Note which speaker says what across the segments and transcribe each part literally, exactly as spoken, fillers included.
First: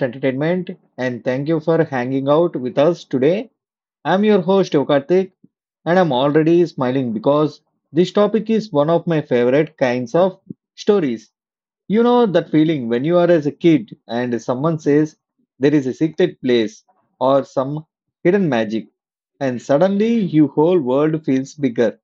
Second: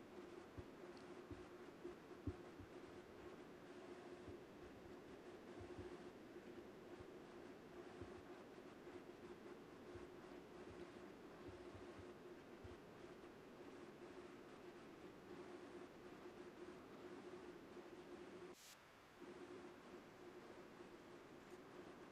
Speaker 1: entertainment and thank you for hanging out with us today. I'm your host Yokartik and I'm already smiling because this topic is one of my favorite kinds of stories. You know that feeling when you are as a kid and someone says there is a secret place or some hidden magic and suddenly your whole world feels bigger.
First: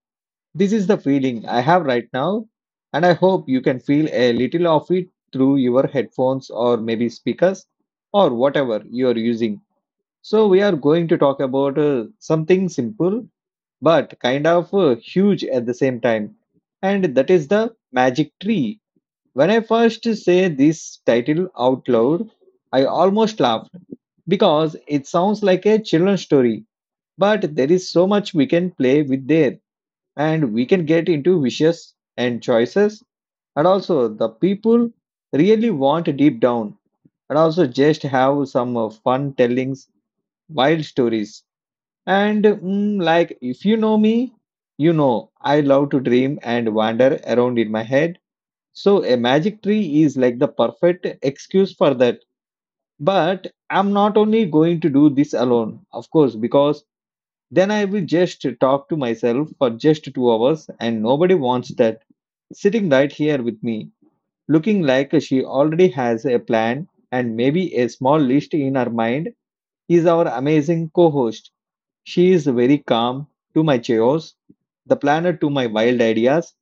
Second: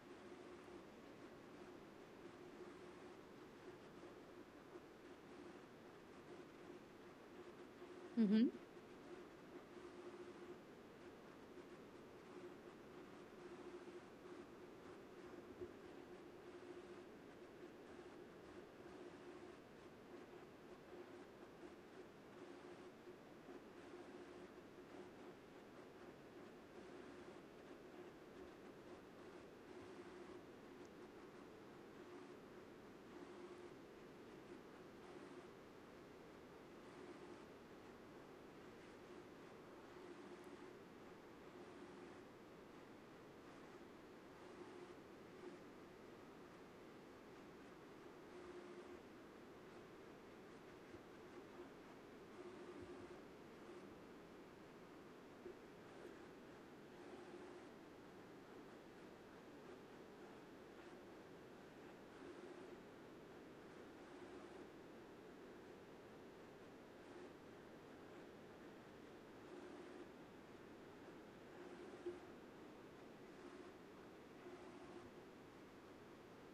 Speaker 1: This is the feeling I have right now, and I hope you can feel a little of it through your headphones or maybe speakers or
Speaker 2: Mm-hmm.
Speaker 1: whatever you are using. So, we are going to talk about uh, something simple but kind of uh, huge at the same time, and that is the magic tree. When I first say this title out loud, I almost laughed because it sounds like a children's story, but there is so much we can play with there and we can get into wishes and choices and also the people really want deep down and also just have some uh, fun tellings, wild stories, and mm, like if you know me, you know I love to dream and wander around in my head. So a magic tree is like the perfect excuse for that, but I'm not only going to do this alone of course, because then I will just talk to myself for just two hours and nobody wants that. Sitting right here with me, looking like she already has a plan and maybe a small list in her mind, is our amazing co host. She is very calm to my chaos, the planner to my wild ideas,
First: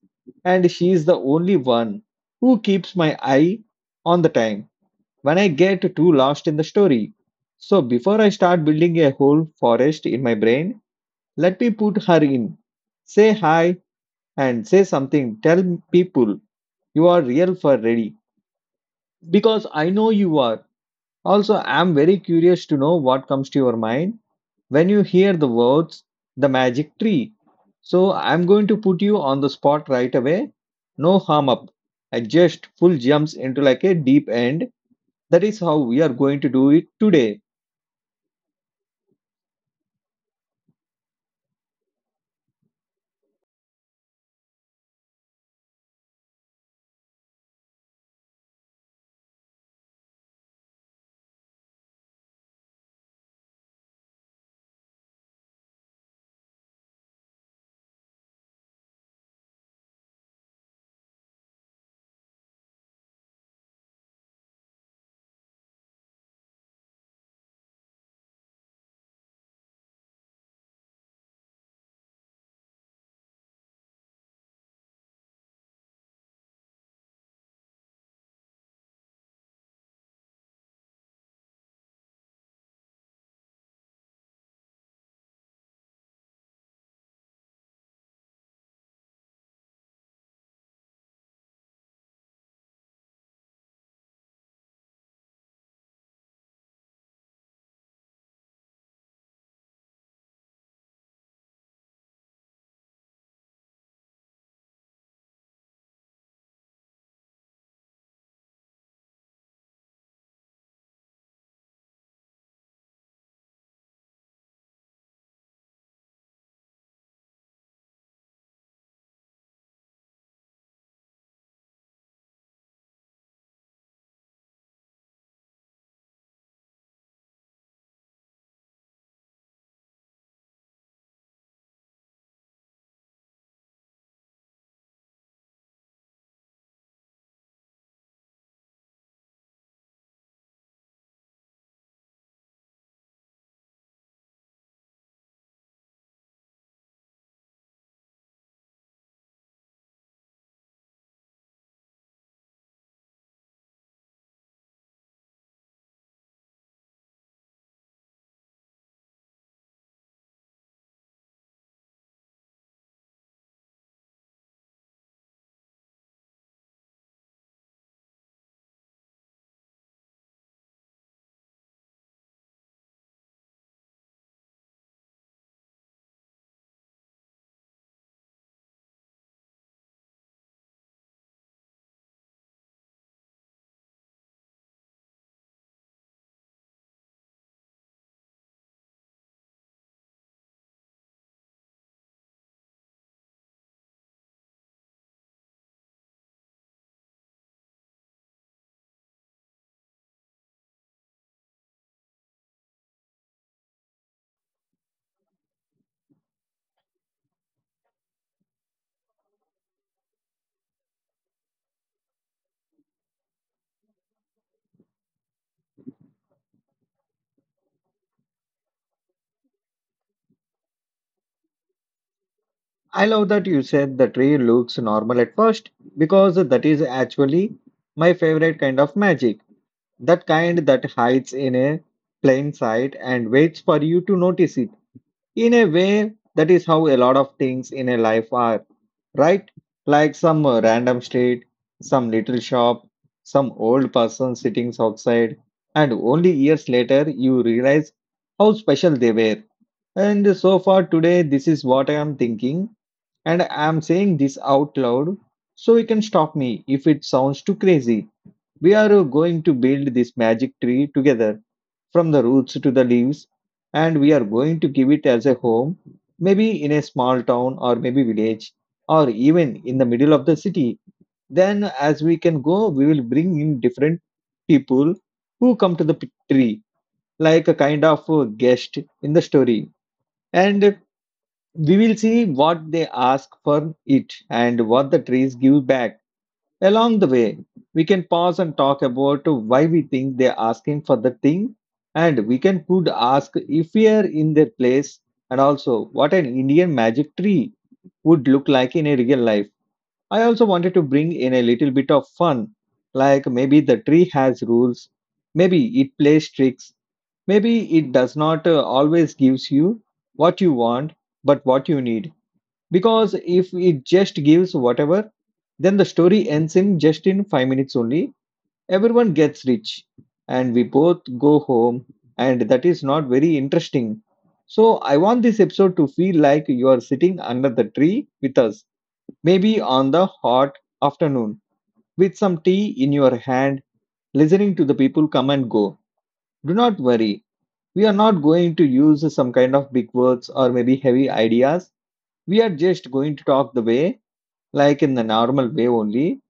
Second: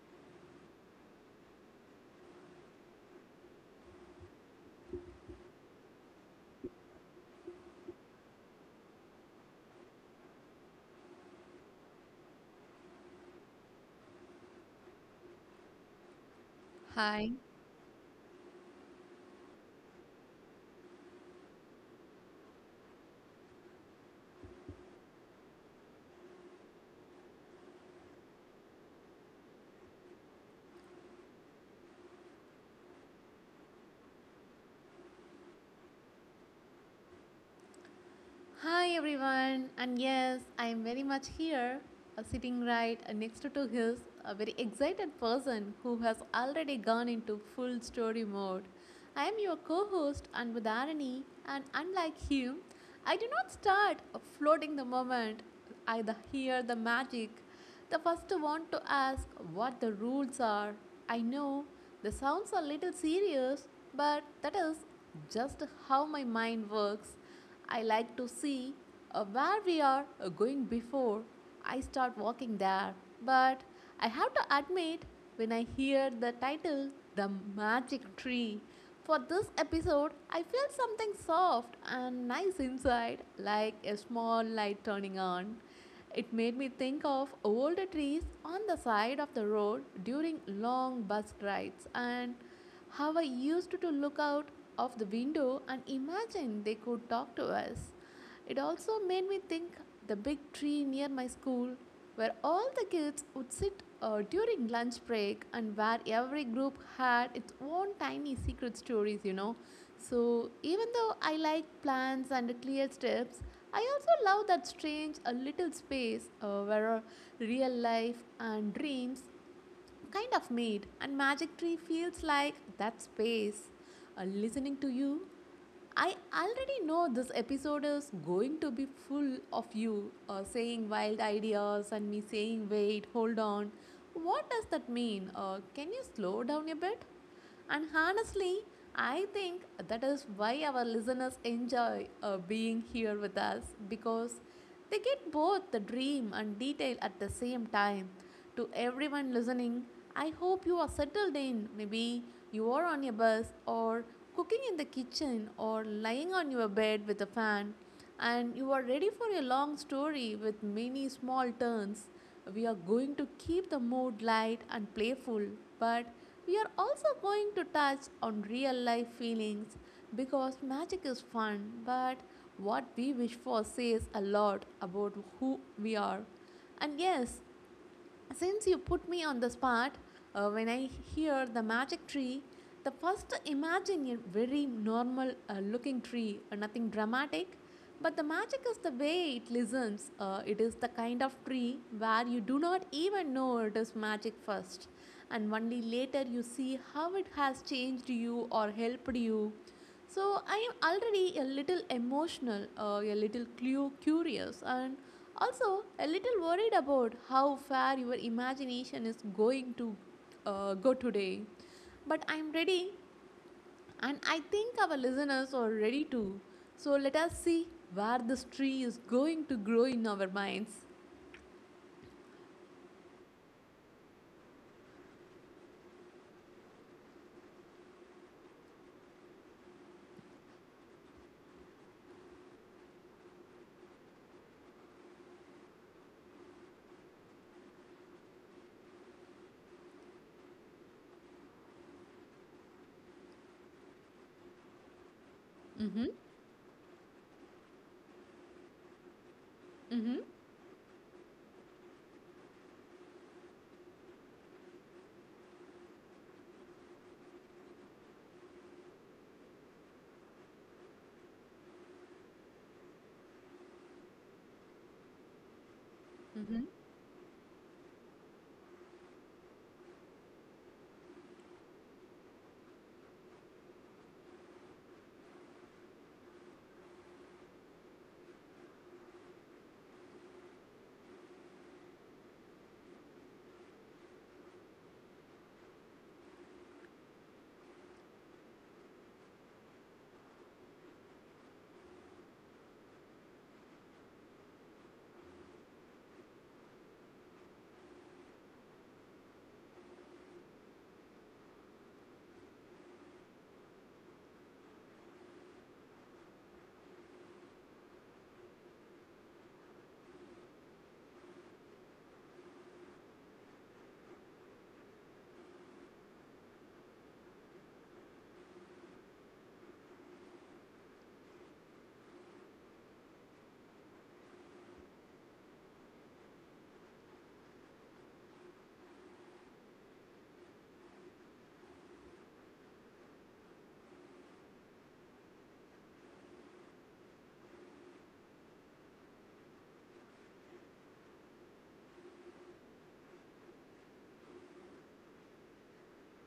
Speaker 1: and she is the only one who keeps my eye on the time when I get too lost in the story. So, before I start building a whole forest in my brain, let me put her in. Say hi and say something. Tell people you are
Speaker 2: Hi.
Speaker 1: real for ready because I know you are. Also, I'm very curious to know what comes to your mind when you hear the words the magic tree. So, I'm going to put you on the spot right away. No harm up. I just full jumps into like a deep end. That is how we are going to do it today.
Speaker 2: Hi everyone, and yes, I am very much here, uh, sitting right uh, next to to his a very excited person who has already gone into full story mode. I am your co-host Anbudharani, and unlike him, I do not start uh, floating the moment I the- hear the magic. The first want to ask what the rules are. I know the sounds a little serious, but that is just how my mind works. I like to see uh, where we are uh, going before I start walking there. But I have to admit, when I hear the title, The Magic Tree, for this episode, I feel something soft and nice inside, like a small light turning on. It made me think of older trees on the side of the road during long bus rides and how I used to look out of the window and imagine they could talk to us. It also made me think the big tree near my school where all the kids would sit uh, during lunch break and where every group had its own tiny secret stories, you know. So even though I like plants and clear steps, I also love that strange a little space uh, where real life and dreams kind of made, and Magic Tree feels like that space. Uh, listening to you, I already know this episode is going to be full of you uh, saying wild ideas and me saying, wait, hold on. What does that mean? Uh, can you slow down a bit? And honestly, I think that is why our listeners enjoy uh, being here with us because they get both the dream and detail at the same time. To everyone listening, I hope you are settled in. Maybe you are on your bus or cooking in the kitchen or lying on your bed with a fan and you are ready for a long story with many small turns. We are going to keep the mood light and playful, but we are also going to touch on real life feelings because magic is fun, but what we wish for says a lot about who we are. And yes, since you put me on the spot, uh, when I hear the magic tree, the first imagine a very normal uh, looking tree, uh, nothing dramatic. But the magic is the way it listens. Uh, it is the kind of tree where you do not even know it is magic first, and only later you see how it has changed you or helped you. So I am already a little emotional, uh, a little clu- curious, and also a little worried about how far your imagination is going to uh, go today. But I'm ready, and I think our listeners are ready too. So let us see where this tree is going to grow in our minds.
Speaker 1: I love that you said the tree looks normal at first because that is actually my favorite kind of magic. That kind that hides in a plain sight and waits for you to notice it. In a way, that is how a lot of things in a life are, right? Like some uh, random street, some little shop, some old person sitting outside, and
Speaker 2: Mm-hmm.
Speaker 1: only years later you realize how special they were.
Speaker 2: Mm-hmm.
Speaker 1: And so far today, this is what I am thinking, and I am saying this out loud so you can stop me if it sounds too crazy. We are uh, going to build this magic tree together from the roots to the leaves, and we are going to give it as a home, maybe
Speaker 2: Mm-hmm.
Speaker 1: in a small town or maybe village, or even in the middle of the city. Then, as we can go, we will bring in different people who come to the p- tree, like a kind of uh, guest in the story, and we will see what they ask for it and what the trees give back. Along the way, we can pause and talk about why we think they're asking for the thing, and we can could ask if we are in their place, and also what an Indian magic tree would look like in a real life. I also wanted to bring in a little bit of fun, like maybe the tree has rules, maybe it plays tricks, maybe it does not uh, always gives you what you want, but what you need. Because if it just gives whatever, then the story ends in just in five minutes only. Everyone gets rich, and we both go home, and that is not very interesting. So, I want this episode to feel like you are sitting under the tree with us, maybe on the hot afternoon, with some tea in your hand, listening to the people come and go. Do not worry, we are not going to use some kind of big words or maybe heavy ideas. We are just going to talk the way, like in the normal way only.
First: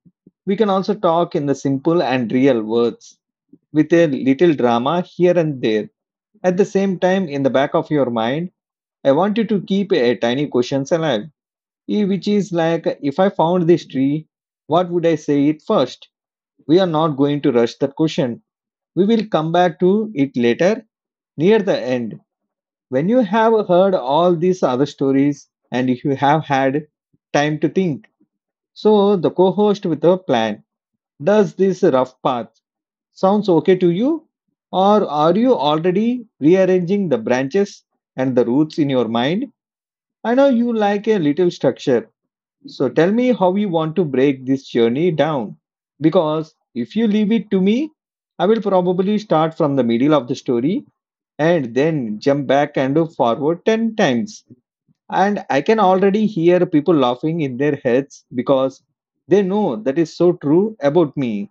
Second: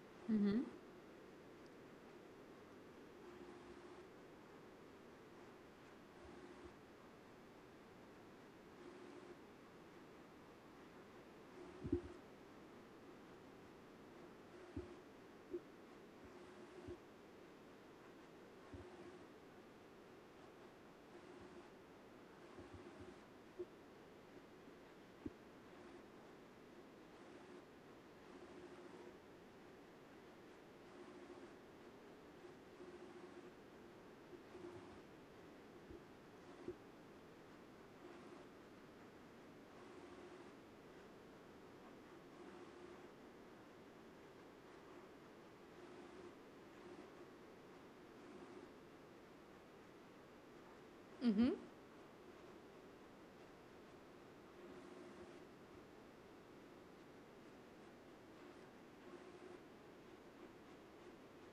Speaker 1: We
Speaker 2: Mm-hmm.
Speaker 1: can also talk in the simple and real words with a little drama here and there. At the same time, in the back of your mind, I want you to keep a tiny questions alive, eh, which is like, if I found this tree, what would I say it first? We are not going to rush that question. We will come back to it later near the end. When you have heard all these other stories and if you have had time to think. So the co-host with a plan does this rough path sounds okay to you? Or are you already rearranging the branches and the roots in your mind? I know you like a little structure. So tell me how you want to break this journey down. Because if you leave it to me, I will probably start from the middle of the story
Speaker 2: Mm-hmm.
Speaker 1: and then jump back and forward ten times. And I can already hear people laughing in their heads because they know that is so true about me.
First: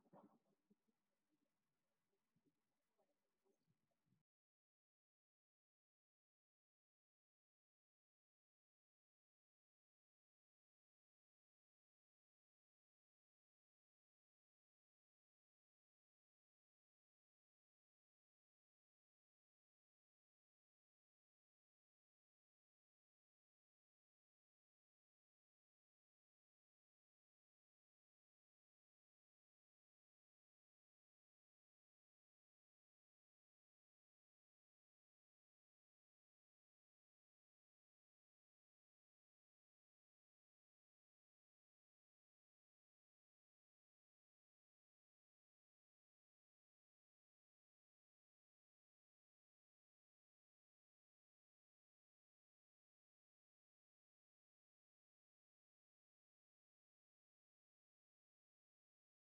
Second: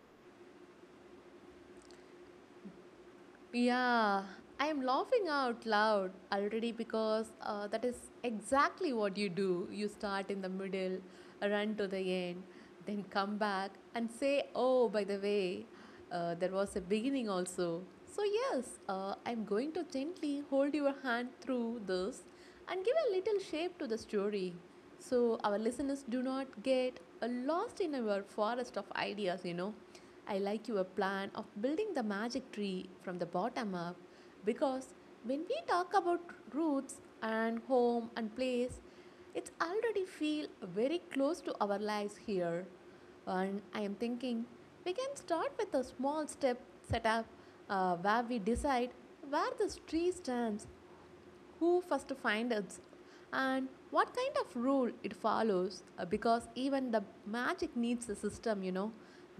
Speaker 2: Yeah, I'm laughing out loud already because uh, that is exactly what you do. You start in the middle, run to the end, then come back and say, oh, by the way, uh, there was a beginning also. So, yes, uh, I'm going to gently hold your hand through this and give a little shape to the story so our listeners do not get uh, lost in our forest of ideas, you know. I like your plan of building the magic tree from the bottom up because when we talk about roots and home and place, it's already feel very close to our lives here. And I am thinking we can start with a small step setup uh, where we decide where this tree stands, who first finds it, and what kind of rule it follows, uh, because even the magic needs a system, you know.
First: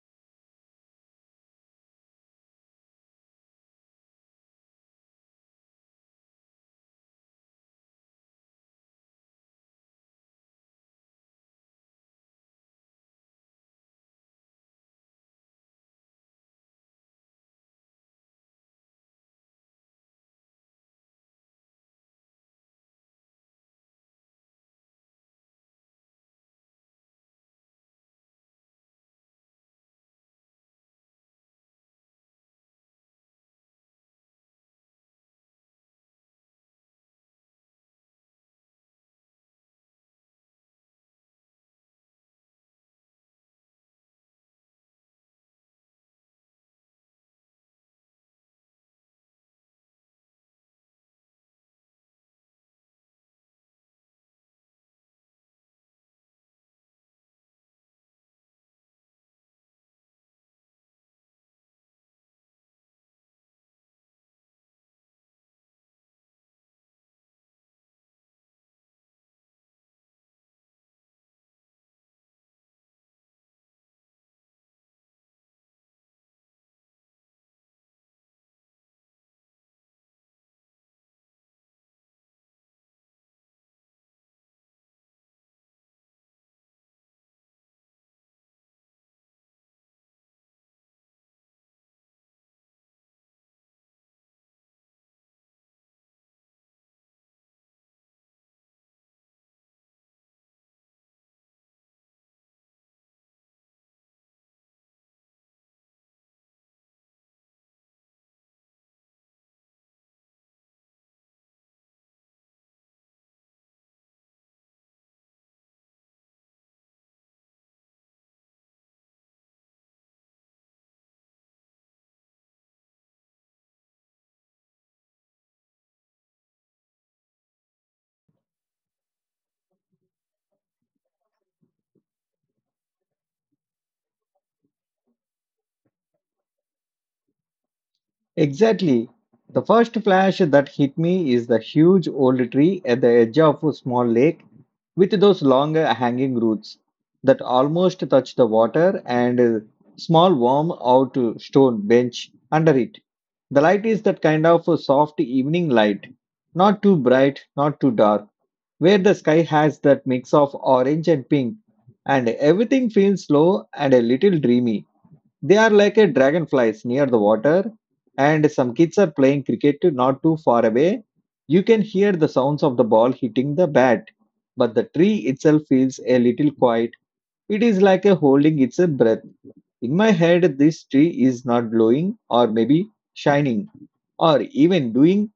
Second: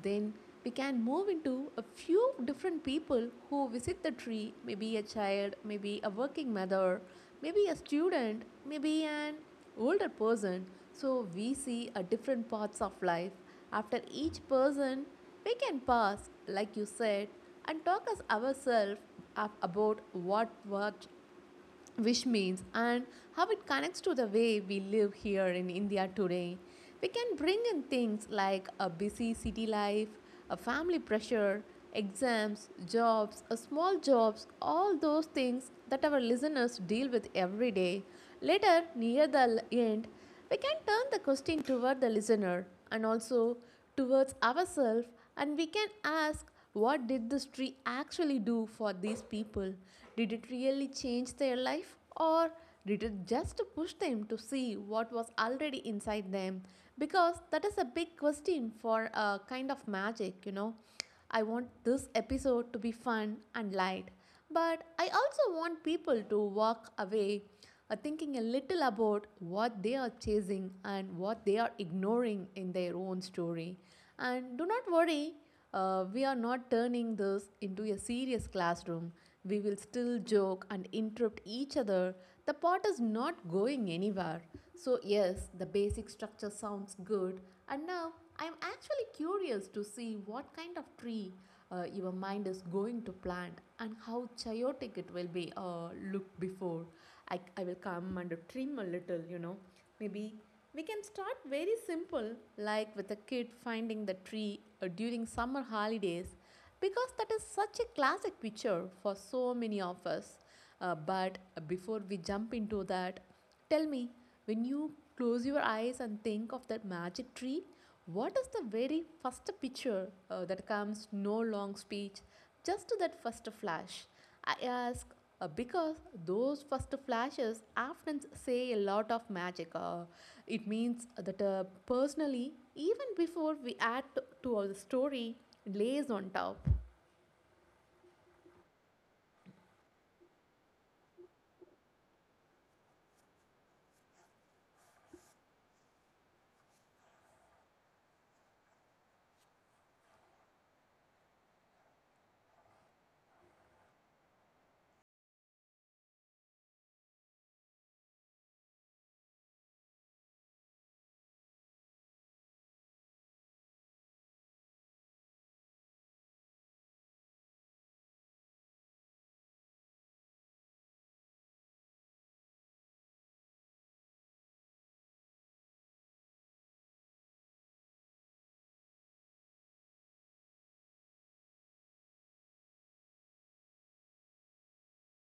Speaker 2: Then we can move into a few different people who visit the tree, maybe a child, maybe a working mother, maybe a student, maybe an older person. So we see a different parts of life. After each person, we can pause, like you said, and talk as ourselves about what what which means and how it connects to the way we live here in India today. We can bring in things like a busy city life, a family pressure, exams, jobs, a small jobs, all those things that our listeners deal with every day. Later, near the end, we can turn the question toward the listener and also towards ourselves, and we can ask, what did this tree actually do for these people? Did it really change their life, or did it just push them to see what was already inside them? Because that is a big question for a kind of magic, you know. I want this episode to be fun and light, but I also want people to walk away are thinking a little about what they are chasing and what they are ignoring in their own story. And do not worry, uh, we are not turning this into a serious classroom. We will still joke and interrupt each other. The pot is not going anywhere. So, yes, the basic structure sounds good. And now I'm actually curious to see what kind of tree uh, your mind is going to plant and how chaotic it will be. Uh, look before I, I will come and trim a little, you know. Maybe we can start very simple, like with a kid finding the tree uh, during summer holidays, because that is such a classic picture for so many of us. Uh, but before we jump into that, tell me, when you close your eyes and think of that magic tree, what is the very first picture uh, that comes? No long speech, just that first flash. I ask uh, because those first flashes often say a lot of magic. Uh, it means that uh, personally, even before we add to, to our story, lays on top.
Speaker 1: Exactly. The first flash that hit me is the huge old tree at the edge of a small lake with those long uh, hanging roots that almost touch the water and a small warm out uh, stone bench under it. The light is that kind of a soft evening light, not too bright, not too dark, where the sky has that mix of orange and pink and everything feels slow and a little dreamy. They are like a dragonflies near the water, and some kids are playing cricket not too far away. You can hear the sounds of the ball hitting the bat, but the tree itself feels a little quiet. It is like a holding its breath. In my head, this tree is not glowing, or maybe shining, or even doing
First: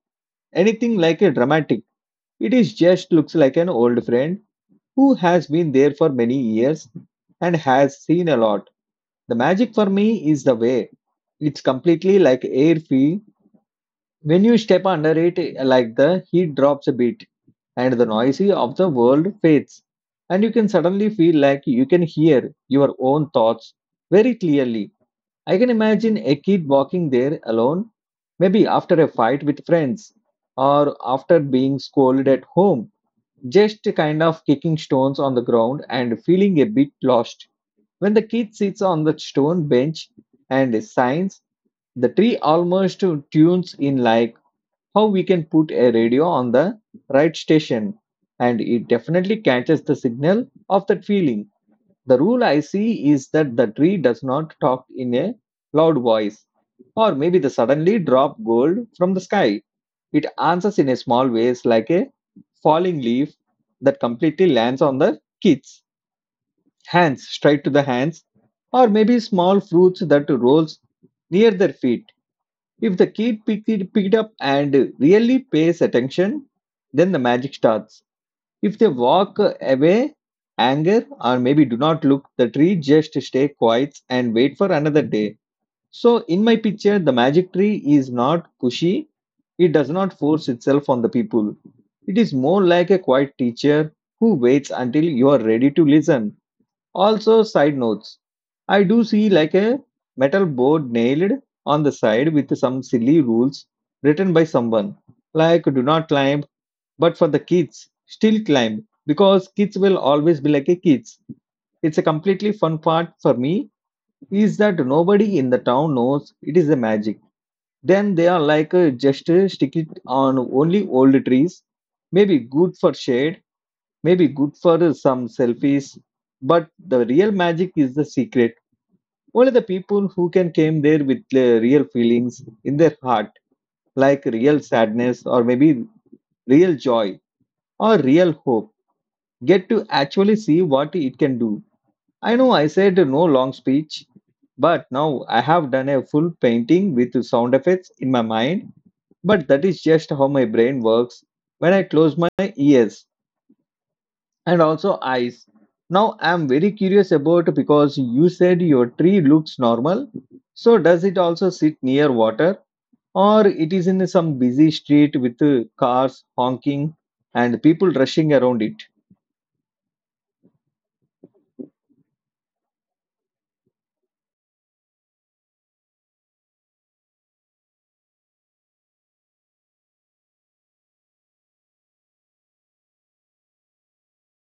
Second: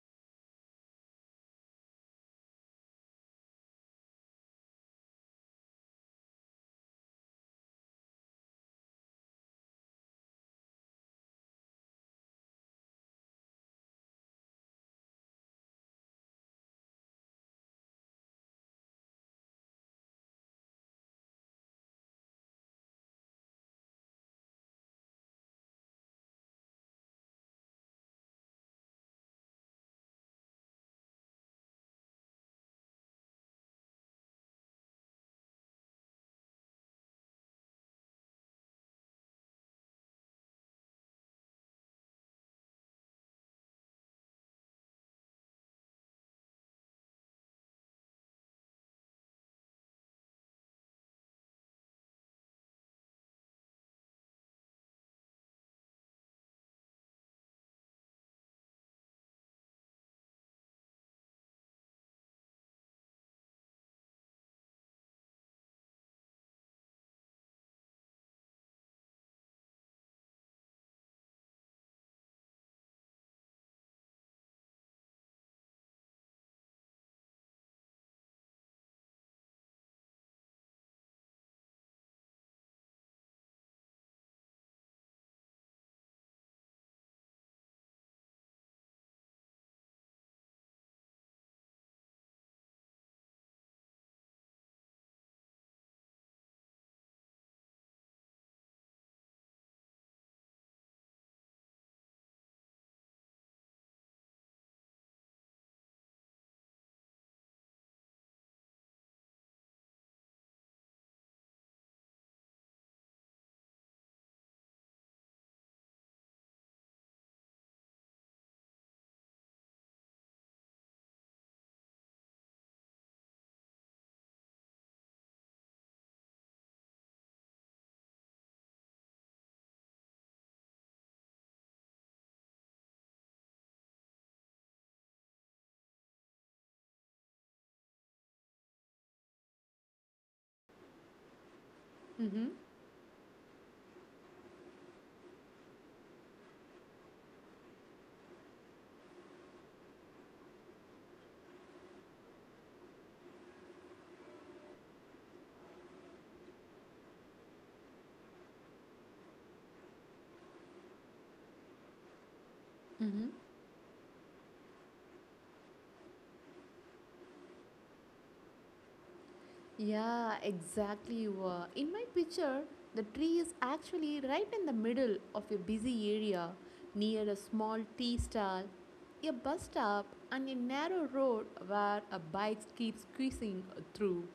Speaker 1: anything like a dramatic. It is just looks like an old friend who has been there for many years and has seen a lot. The magic for me is the way it's completely like air free. When you step under it, uh, like the heat drops a bit and the noise of the world fades, and you can suddenly feel like you can hear your own thoughts very clearly. I can imagine a kid walking there alone, maybe after a fight with friends or after being scolded at home, just kind of kicking stones on the ground and feeling a bit lost. When the kid sits on the stone bench and signs, the tree almost tunes in like how we can put a radio on the right station. And it definitely catches the signal of that feeling. The rule I see is that the tree does not talk in a loud voice, or maybe the suddenly drop gold from the sky. It answers in a small ways like a falling leaf that completely lands on the kids hands straight to the hands, or maybe small fruits that rolls near their feet. If the kid picked it, picked up and really pays attention, then the magic starts. If they walk away, anger, or maybe do not look, the tree just stay quiet and wait for another day. So in my picture, the magic tree is not pushy. It does not force itself on the people. It is more like a quiet teacher who waits until you are ready to listen also, side notes. I do see like a metal board nailed on the side with some silly rules written by someone, like do not climb, but for the kids, still climb because kids will always be like a kids. It's a completely fun part for me is that nobody in the town knows it is a magic. Then they are like uh, just uh, stick it on only old trees, maybe good for shade, maybe good for uh, some selfies, but the real magic is the secret only the people who can came there with uh, real feelings in their heart, like real sadness or maybe real joy or real hope, get to actually see what it can do. I
Speaker 2: Mm-hmm,
Speaker 1: know I said no long speech, but now I have done a full painting with sound effects in my mind. But that is just how my brain works when I close my ears. And also eyes. Now I'm very curious about because you said your tree looks normal. So does it also sit near water
Speaker 2: mm-hmm.
Speaker 1: or it is in some busy street with uh, cars honking and people rushing around it?
Speaker 2: Yeah, exactly. You were. In my picture, the tree is actually right in the middle of a busy area near a small tea stall, a bus stop, and a narrow road where a bike keeps squeezing through.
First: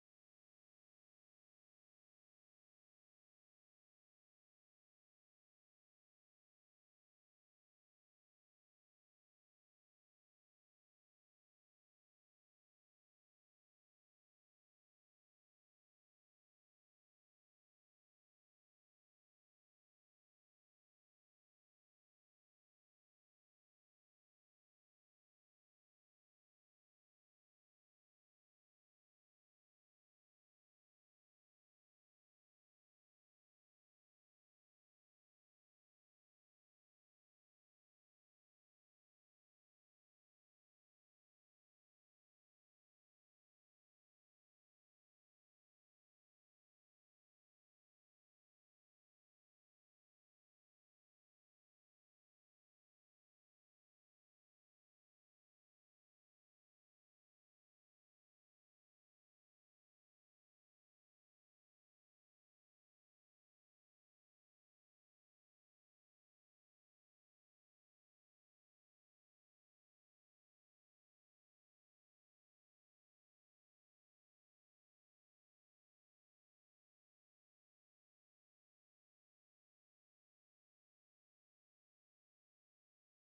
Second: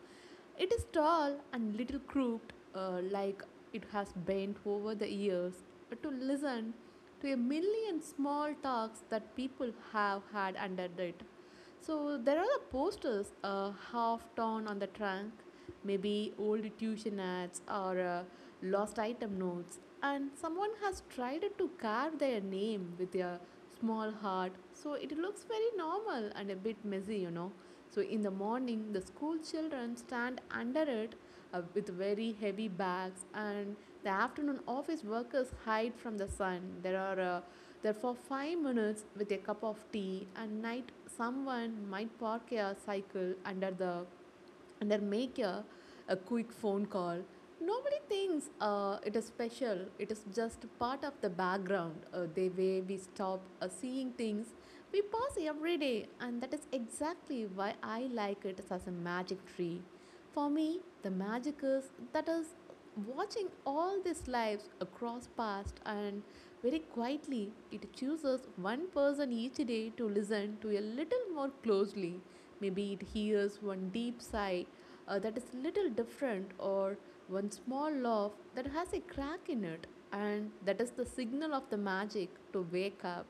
Speaker 2: It is tall and little crooked, uh, like it has bent over the years to listen to a million small talks that people have had under it. So there are the posters uh, half torn on the trunk, maybe old tuition ads or uh, lost item notes, and someone has tried to carve their name with a small heart. So it looks very normal and a bit messy, you know. So in the morning, the school children stand under it uh, with very heavy bags, and the afternoon office workers hide from the sun. There are uh, there for five minutes with a cup of tea, and night someone might park a cycle under the under make a, a quick phone call. Nobody thinks uh, it is special. It is just part of the background, uh, the way we stop uh, seeing things we pass every day, and that is exactly why I like it as a magic tree. For me the magic is that is watching all these lives across past, and very quietly, it chooses one person each day to listen to a little more closely. Maybe it hears one deep sigh uh, that is little different, or one small laugh that has a crack in it, and that is the signal of the magic to wake up.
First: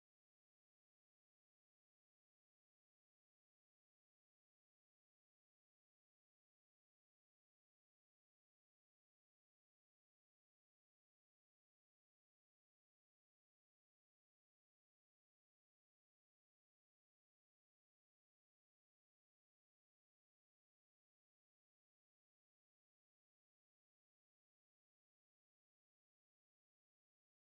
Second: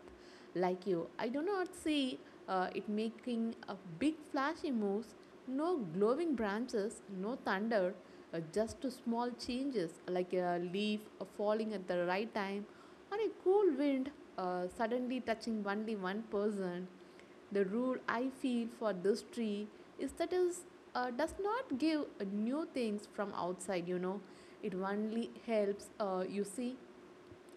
Speaker 2: Like you, I do not see uh, it making a big flashy moves, no glowing branches, no thunder, uh, just small changes like a leaf uh, falling at the right time on a cool wind, uh, suddenly touching only one person. The rule I feel for this tree is that it uh, does not give uh, new things from outside, you know. It only helps, uh, you see,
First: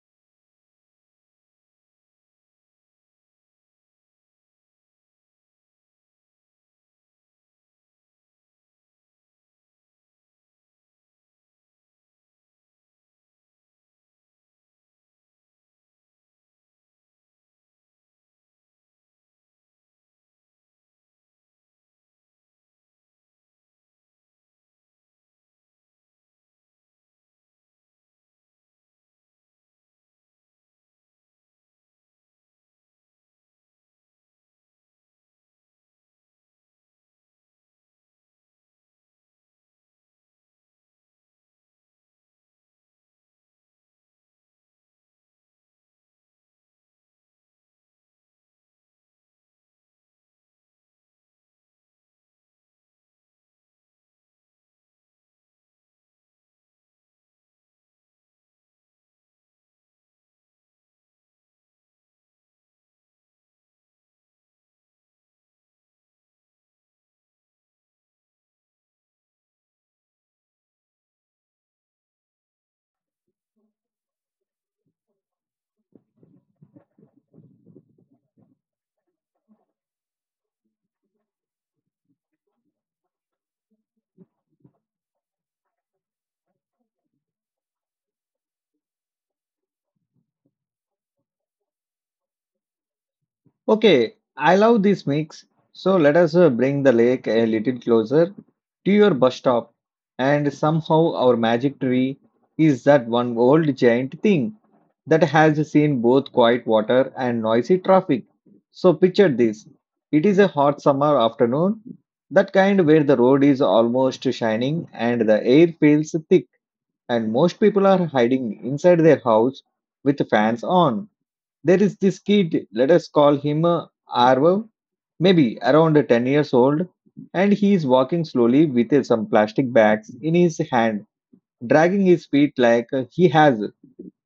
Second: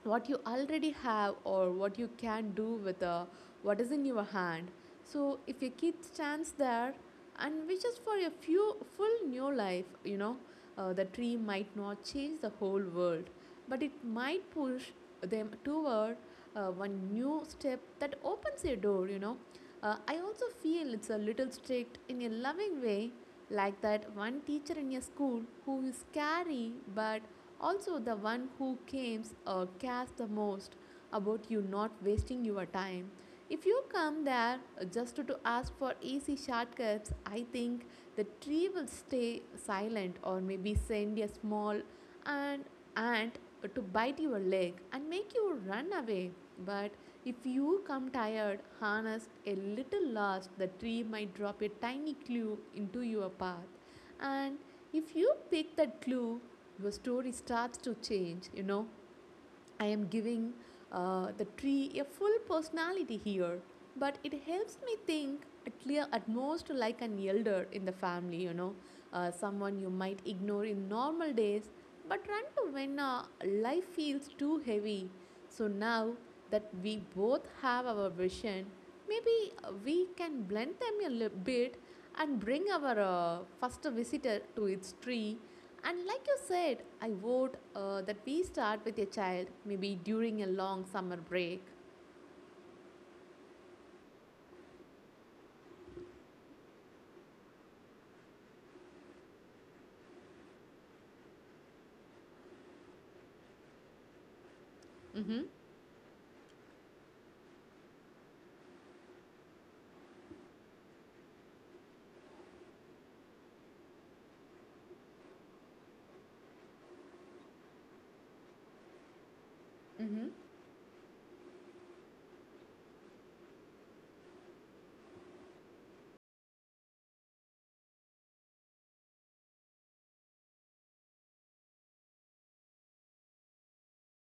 Speaker 2: what you already have or what you can do with uh, what is in your hand. So if your kid stands there and wishes for a few full new life, you know, uh, the tree might not change the whole world, but it might push them toward uh, one new step that opens a door, you know. Uh, i also feel it's a little strict in a loving way, like that one teacher in your school who is scary but also, the one who comes or cares the most about you not wasting your time. If you come there uh, just to ask for easy shortcuts, I think the tree will stay silent or maybe send a small ant, ant to bite your leg and make you run away. But if you come tired, harnessed, a little lost, the tree might drop a tiny clue into your path. And if you pick that clue, your story starts to change, you know. I am giving uh, the tree a full personality here, but it helps me think at, clear at most like an elder in the family, you know, uh, someone you might ignore in normal days, but run to when uh, life feels too heavy. So now that we both have our vision, maybe uh, we can blend them a little bit and bring our uh, first visitor to its tree and like you said, I vote uh, that we start with a child, maybe during a long summer break.
Speaker 1: Okay, I love this mix. So let us uh, bring the lake a little closer to your bus stop. And somehow our magic tree is that one old giant thing that
Speaker 2: Mm-hmm.
Speaker 1: has seen both quiet water and noisy traffic. So picture this. It is a hot summer afternoon, that kind where the road is almost shining and the air feels thick and most people are hiding inside their house
Speaker 2: Mm-hmm.
Speaker 1: with fans on. There is this kid, let us call him uh, Arvav, maybe around ten years old, and he is walking slowly with uh, some plastic bags in his hand, dragging his feet like uh, he has.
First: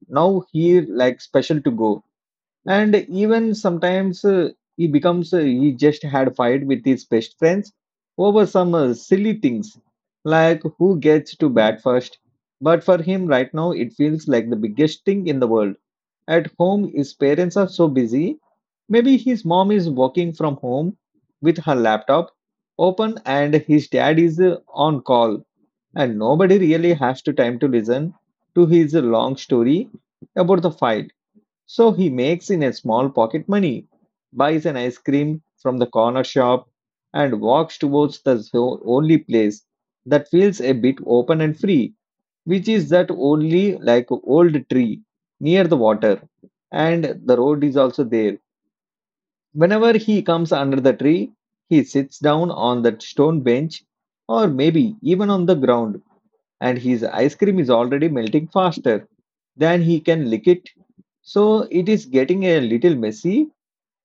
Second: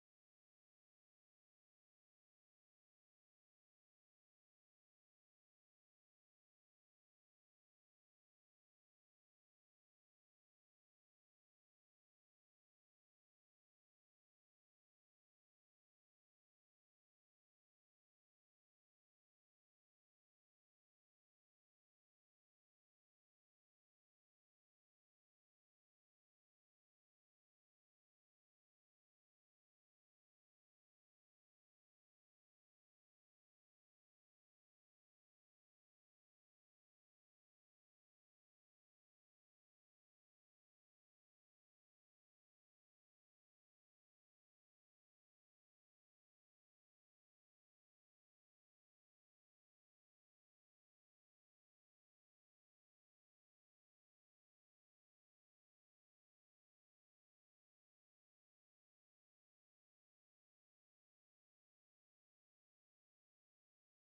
Speaker 1: Now he like special to go. And even sometimes uh, he becomes, uh, he just had fight with his best friends over some uh, silly things like who gets to bat first. But for him right now, it feels like the biggest thing in the world. At home, his parents are so busy. Maybe his mom is working from home with her laptop open and his dad is uh, on call, and nobody really has to time to listen to his long story about the fight. So he makes in a small pocket money, buys an ice cream from the corner shop and walks towards the zo- only place that feels a bit open and free, which is that only like old tree near the water, and the road is also there. Whenever he comes under the tree, he sits down on that stone bench or maybe even on the ground, and his ice cream is already melting faster than he can lick it. So it is getting a little messy.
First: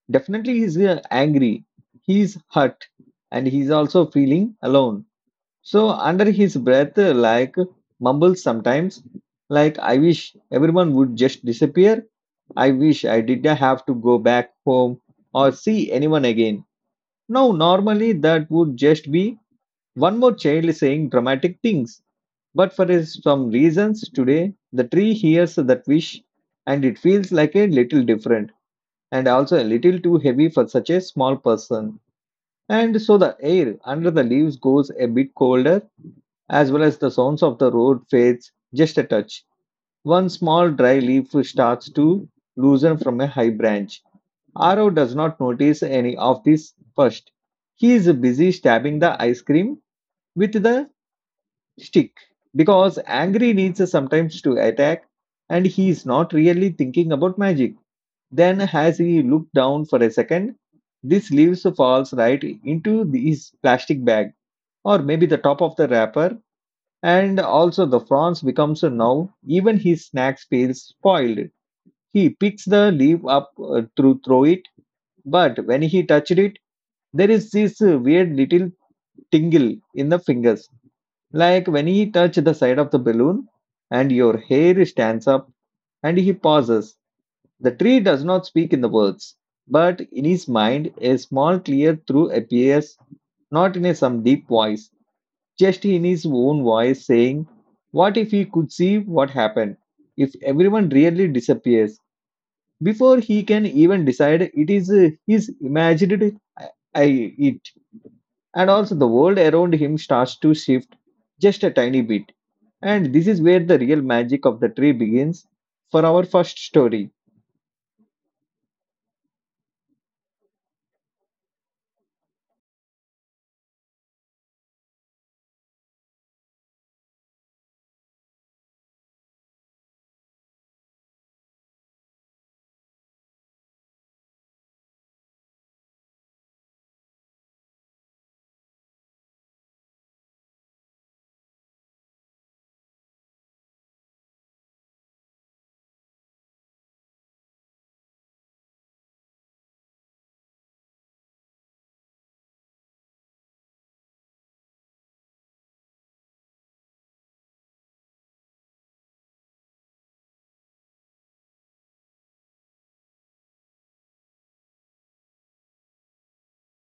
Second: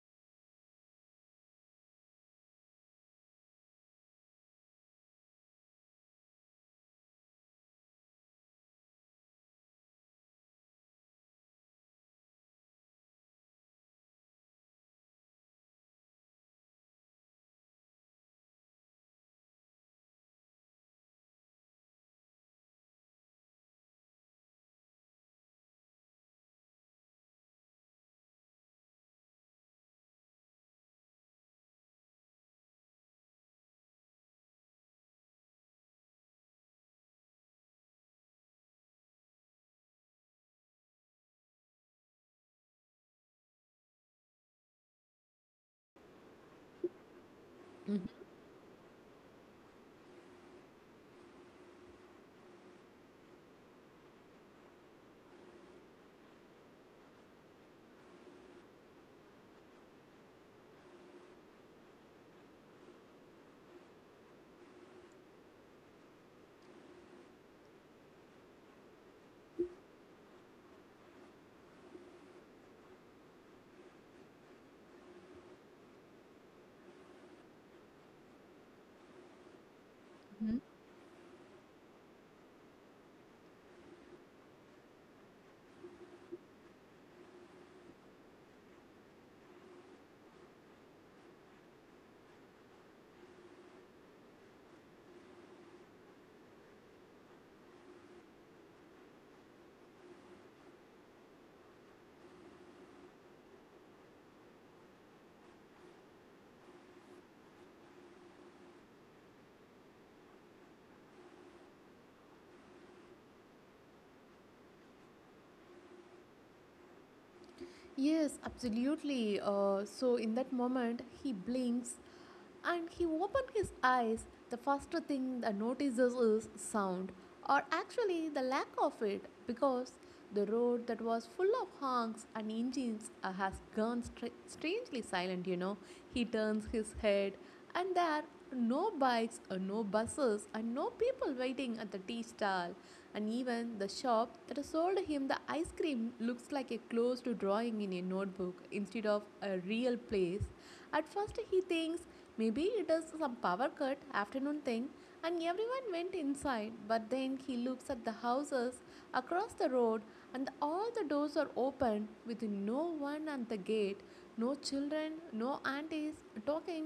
Speaker 1: Definitely, he's uh, angry, he's hurt, and he's also feeling alone. So, under his breath, uh, like mumbles sometimes, like, I wish everyone would just disappear. I wish I didn't have to go back home or see anyone again. Now, normally that would just be one more child saying dramatic things, but for his- some reasons today, the tree hears that wish, and it feels like a little different and also a little too heavy for such a small person. And so the air under the leaves goes a bit colder, as well as the sounds of the road fades just a touch. One small dry leaf starts to loosen from a high branch. Aro does not notice any of this first. He is busy stabbing the ice cream with the stick because angry needs sometimes to attack, and he is not really thinking about magic. Then, as he looked down for a second, this leaves falls right into his plastic bag or maybe the top of the wrapper, and also the prawns becomes now even his snacks feels spoiled. He picks the leaf up uh, to throw it, but when he touched it, there is this uh, weird little tingle in the
Speaker 2: Mhm.
Speaker 1: fingers, like when he touches the side of the balloon and your hair stands up, and he pauses. The tree does not speak in the words, but in his mind, a small clear through appears, not in a some deep voice, just in his own voice saying, what if he could see what happened? If everyone really disappears, before he can even decide, it is uh, his imagined I, I it, and also the world around him starts to shift just a tiny bit. And this is where the real magic of the tree begins for our first story.
Speaker 2: Yes, absolutely. Uh, so in that moment, he blinks and he opens his eyes. The first thing that notices is sound, or actually the lack of it, because the road that was full of honks and engines uh, has gone stra- strangely silent. You know, he turns his head and there are no bikes or no buses and no people waiting at the tea stall, and even the shop that has sold him the ice cream looks like a closed drawing in a notebook instead of a real place. At first he thinks maybe it is some power cut afternoon thing and everyone went inside, but then he looks at the houses across the road and all the doors are open with no one at the gate, no children, no aunties talking.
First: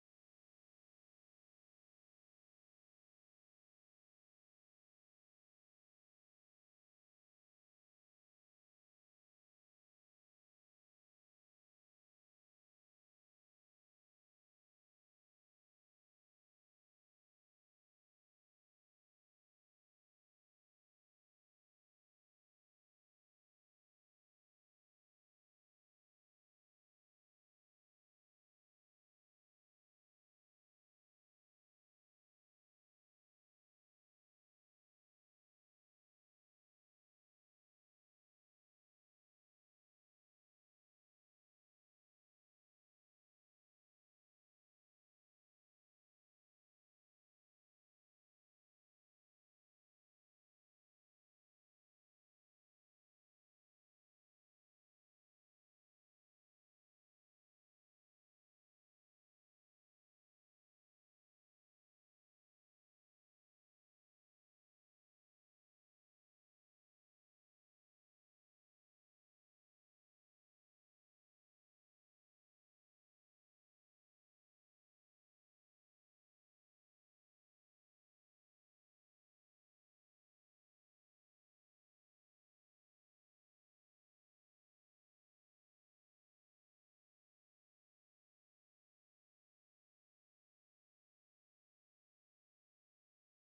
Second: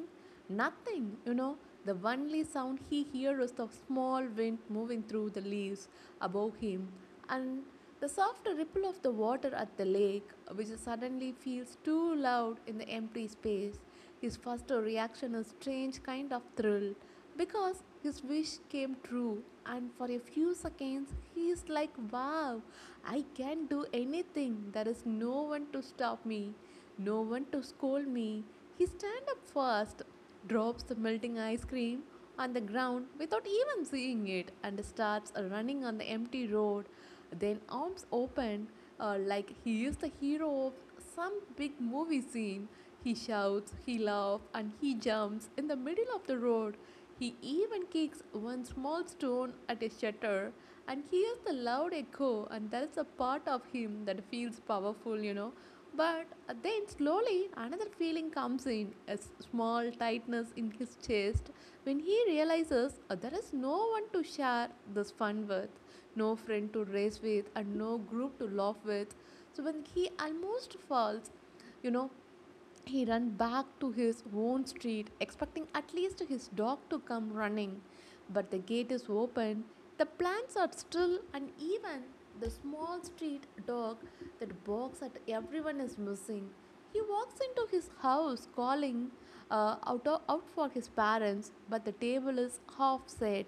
Speaker 2: Nothing, you know. The only sound he hears is the small wind moving through the leaves above him and the soft ripple of the water at the lake, which suddenly feels too loud in the empty space. His first reaction is strange kind of thrill, because his wish came true and for a few seconds he is like, wow, I can do anything, there is no one to stop me, no one to scold me. He stands up first, drops the melting ice cream on the ground without even seeing it, and starts running on the empty road. Then arms open, uh, like he is the hero of some big movie scene. He shouts, he laughs, and he jumps in the middle of the road. He even kicks one small stone at a shutter and hears the loud echo, and that's a part of him that feels powerful, you know. But then slowly another feeling comes in, a small tightness in his chest when he realizes, "Oh, there is no one to share this fun with, no friend to race with, and no group to laugh with." So when he almost falls, you know, he ran back to his own street, expecting at least his dog to come running. But the gate is open, the plants are still, and even the small street dog that barks at everyone is missing. He walks into his house calling uh, out, out for his parents, but the table is half set.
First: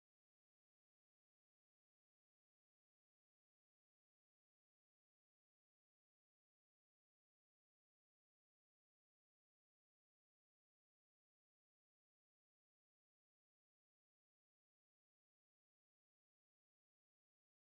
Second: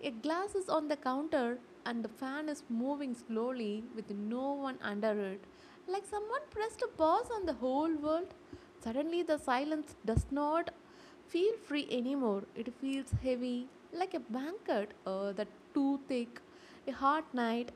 Speaker 2: A glass is on the counter, and the fan is moving slowly with no one under it, like someone pressed a pause on the whole world. Suddenly, the silence does not feel free anymore. It feels heavy, like a blanket uh, that too thick, a hot night,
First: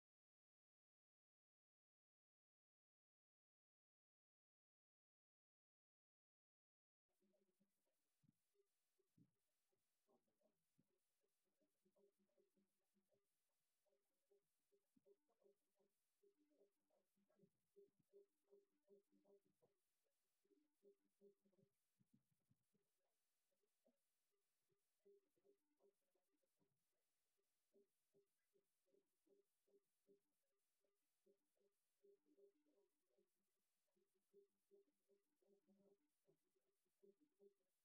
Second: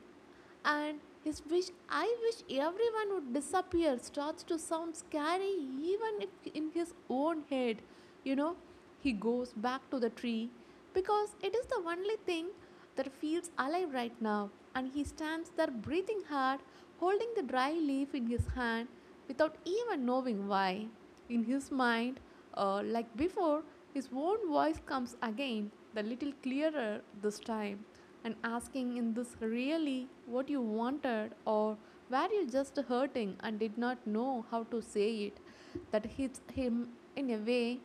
Speaker 2: and his wish, I wish everyone would disappear, starts to sound scary, even if in his own head. You know, he goes back to the tree because it is the only thing that feels alive right now, and he stands there breathing hard, holding the dry leaf in his hand without even knowing why. In his mind, uh, like before, his own voice comes again, the little clearer this time, and asking, in this really what you wanted, or were you just hurting and did not know how to say it? That hits him in a way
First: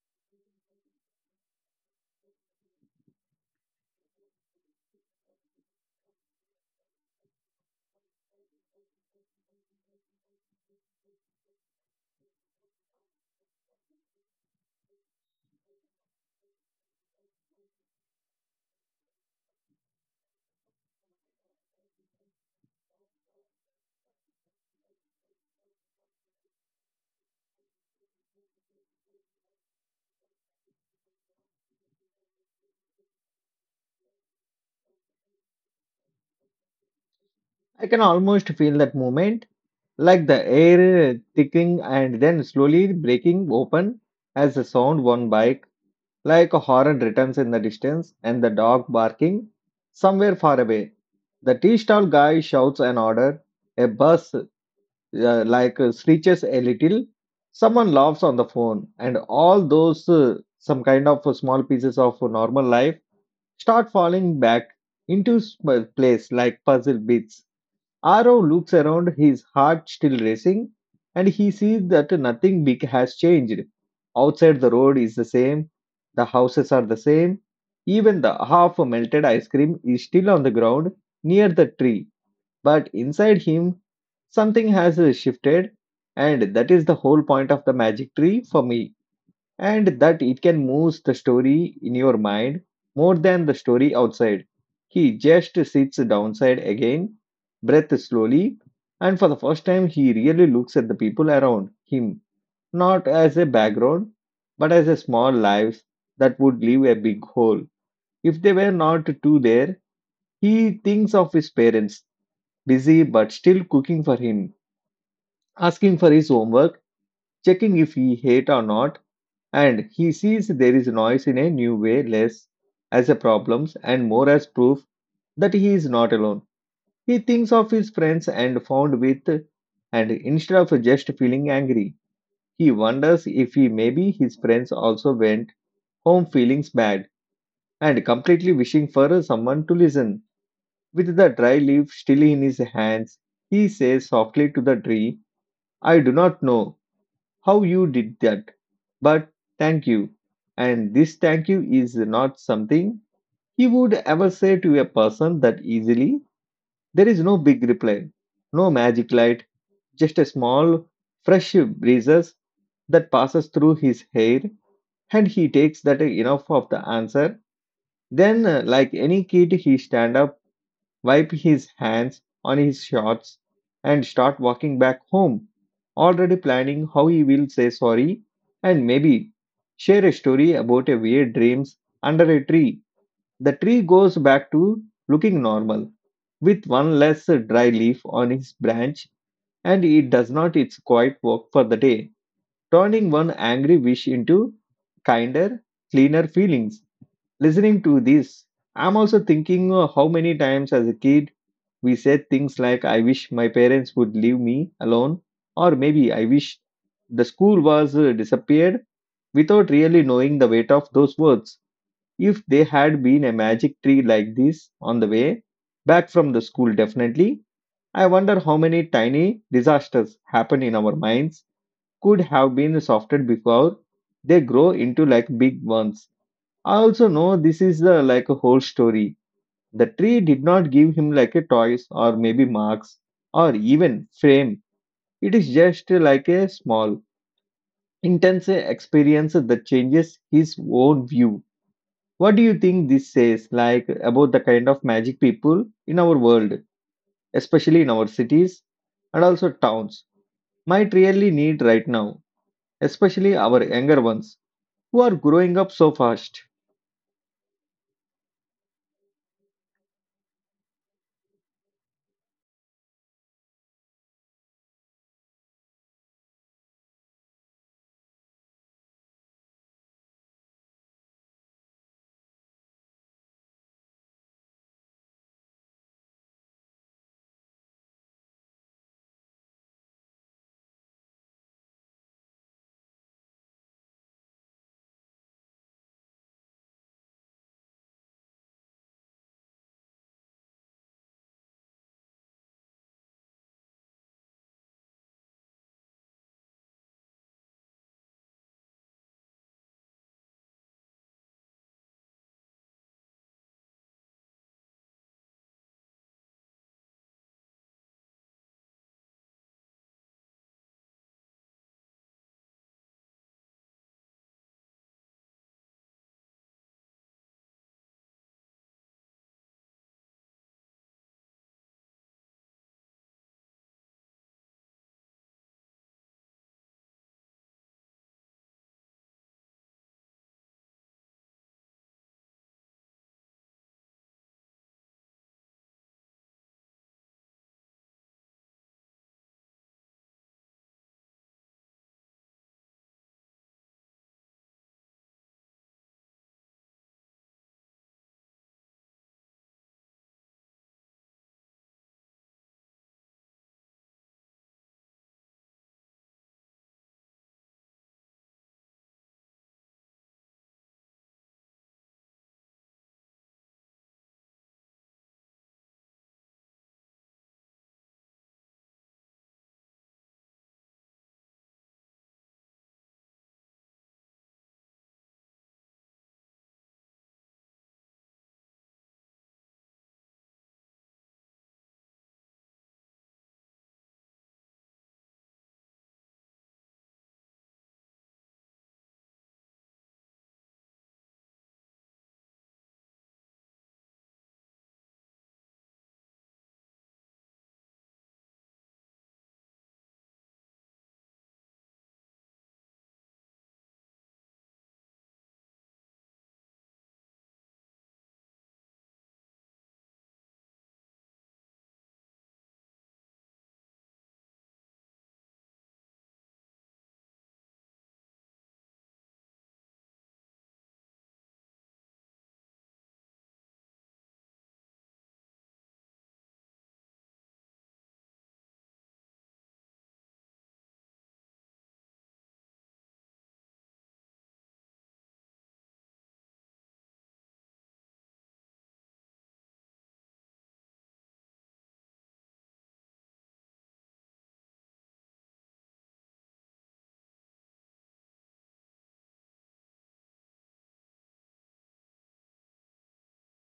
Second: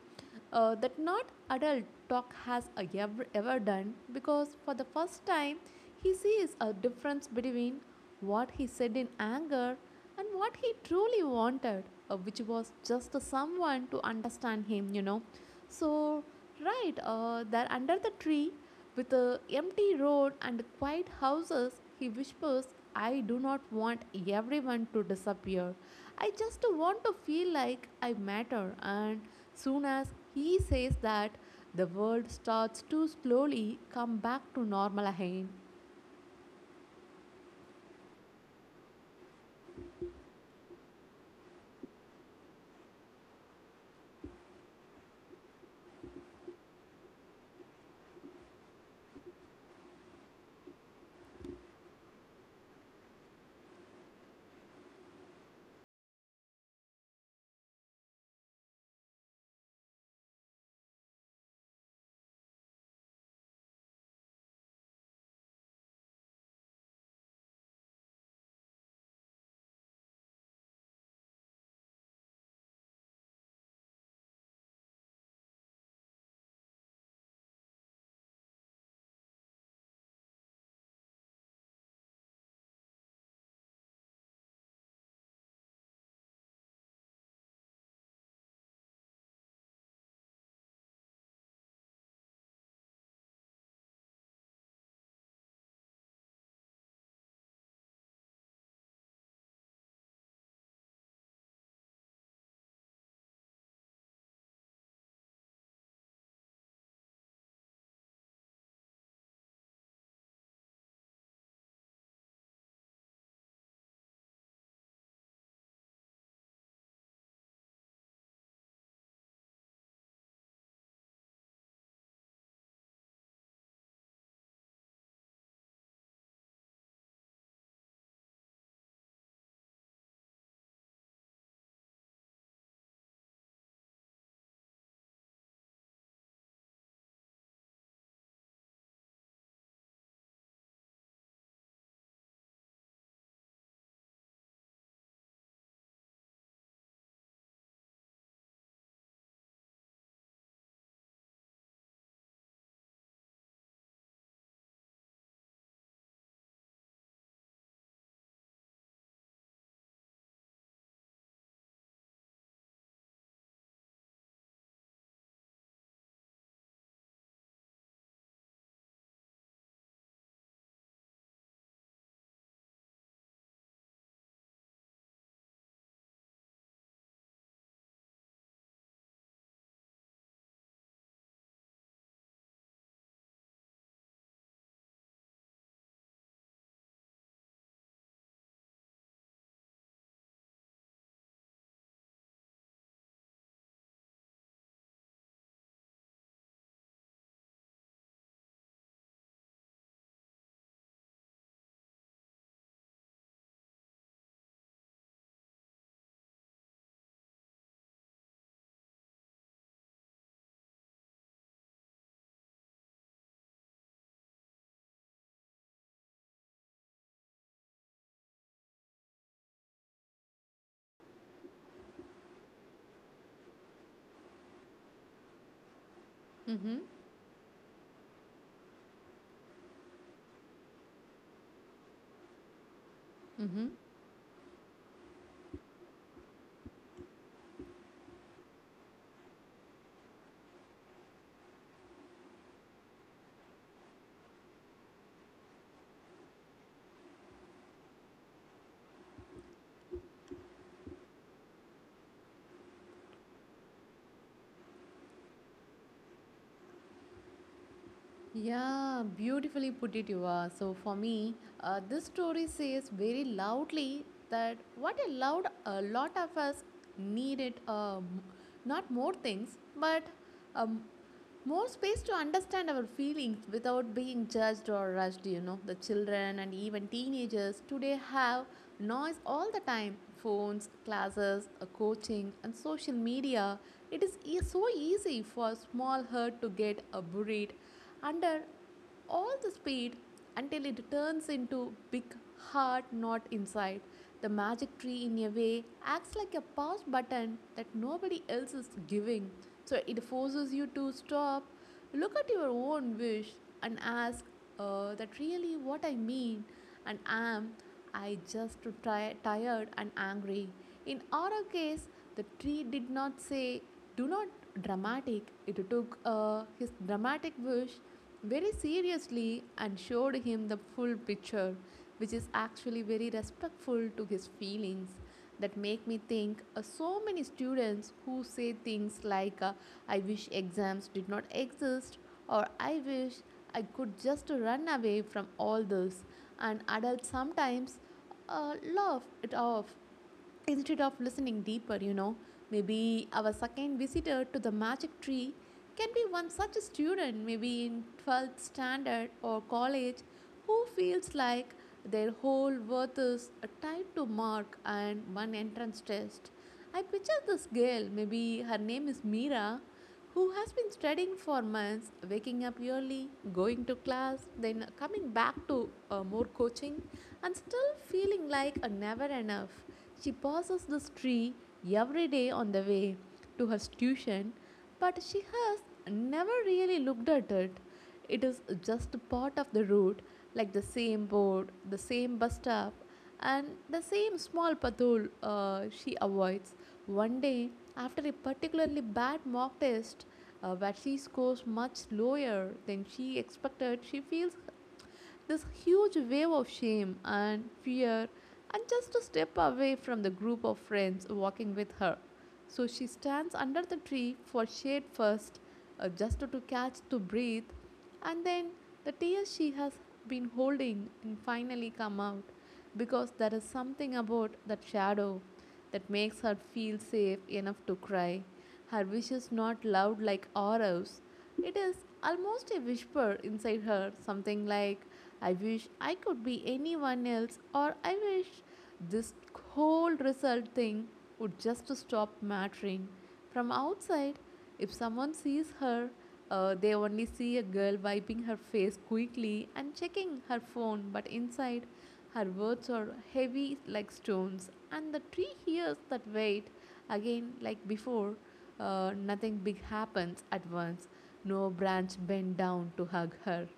Speaker 2: uh, that not adult talk has uh, ever, ever done, because for the first time he sees a difference between what he said in anger and what he truly wanted, uh, which was just someone to understand him, you know. So right uh, there under the tree with the empty road and quiet houses, he whispers, I do not want everyone to disappear. I just want to feel like I matter. And soon as he says that, the world starts to slowly come back to normal again.
Speaker 1: I can almost feel that moment, like the air thickening and then slowly breaking open as the sound one bike, like a horn returns in the distance and the dog barking somewhere far away. The tea stall guy shouts an order, a bus uh, like uh, screeches a little. Someone laughs on the phone, and all those uh, some kind of uh, small pieces of uh, normal life start falling back into s- uh, place like puzzle bits. Arrow looks around, his heart still racing, and he sees that nothing big has changed. Outside, the road is the same, the houses are the same, even the half melted ice cream is still on the ground near the tree, but inside him, something has uh, shifted, and that is the whole point of the magic tree for me. And that it can move the story in your mind more than the story outside. He just sits downside again, breath slowly, and for the first time, he really looks at the people around him, not as a background, but as a small life that would leave a big hole. If they were not two there, he thinks of his parents busy but still cooking for him, asking for his homework, checking if he ate or not, and he sees there is noise in a new way, less as a problem and more as proof that he is not alone. He thinks of his friends and found with, and instead of just feeling angry, he wonders if he maybe his friends also went home feelings bad and completely wishing for someone to listen. With the dry leaf still in his hands, he says softly to the tree, I do not know how you did that, but thank you. And this thank you is not something he would ever say to a person that easily. There is no big reply, no magic light, just a small, fresh breezes that passes through his hair, and he takes that enough of the answer. Then, uh, like any kid, he stand up, wipe his hands on his shorts, and start walking back home, already planning how he will say sorry and maybe share a story about a weird dreams under a tree. The tree goes back to looking normal with one less dry leaf on its branch, and it does not its quiet work for the day, turning one angry wish into kinder, cleaner feelings. Listening to this, I'm also thinking uh, how many times as a kid we said things like, I wish my parents would leave me alone, or maybe I wish the school was uh, disappeared without really knowing the weight of those words. If they had been a magic tree like this on the way back from the school, definitely, I wonder how many tiny disasters happen in our minds could have been softened before they grow into like big ones.
Speaker 2: Mm
Speaker 1: I
Speaker 2: hmm.
Speaker 1: also know this is the, like a whole story. The tree did not give him like a toys or maybe marks
Speaker 2: Mm
Speaker 1: or
Speaker 2: hmm.
Speaker 1: even fame. It is just like a small, intense experience that changes his own view. What do you think this says like about the kind of magic people in our world, especially in our cities and also towns, might really need right now, especially our younger ones who are growing up so fast?
Speaker 2: Yeah, beautifully put it, you are. So, for me, uh, this story says very loudly that what a loud a lot of us needed um, not more things, but um, more space to understand our feelings without being judged or rushed. You know, the children and even teenagers today have noise all the time, phones, classes, uh, coaching, and social media. It is e- so easy for small hurt to get uh, buried under all the speed until it turns into big hard knot inside. The magic tree in a way acts like a pause button that nobody else is giving. So it forces you to stop, look at your own wish and ask uh, that really what I mean, and am I just try tired and angry. In our case, the tree did not say, do not dramatic. It took uh, his dramatic wish very seriously and showed him the full picture, which is actually very respectful to his feelings. That make me think uh, so many students who say things like uh, I wish exams did not exist, or I wish I could just run away from all this, and adults sometimes uh, laugh it off instead of listening deeper, you know. Maybe our second visitor to the magic tree can be one such student, maybe in twelfth standard or college, who feels like their whole worth is tied to mark and one entrance test. I picture this girl, maybe her name is Mira, who has been studying for months, waking up early, going to class, then coming back to uh, more coaching, and still feeling like a never enough. She passes this tree every day on the way to her tuition, but she has never really looked at it. It is just part of the route, like the same board, the same bus stop, and the same small pathol uh, she avoids. One day, after a particularly bad mock test, uh, where she scores much lower than she expected, she feels this huge wave of shame and fear, and just to step away from the group of friends walking with her. So she stands under the tree for shade first, uh, just to catch to breathe, and then the tears she has been holding and finally come out, because there is something about that shadow that makes her feel safe enough to cry. Her wish is not loud like ours. It is almost a whisper inside her, something like, I wish I could be anyone else, or I wish this whole result thing would just stop mattering. From outside, if someone sees her, uh, they only see a girl wiping her face quickly and checking her phone, but inside, her words are heavy like stones, and the tree hears that weight. Again, like before, Uh, nothing big happens at once. No branch bent down to hug her.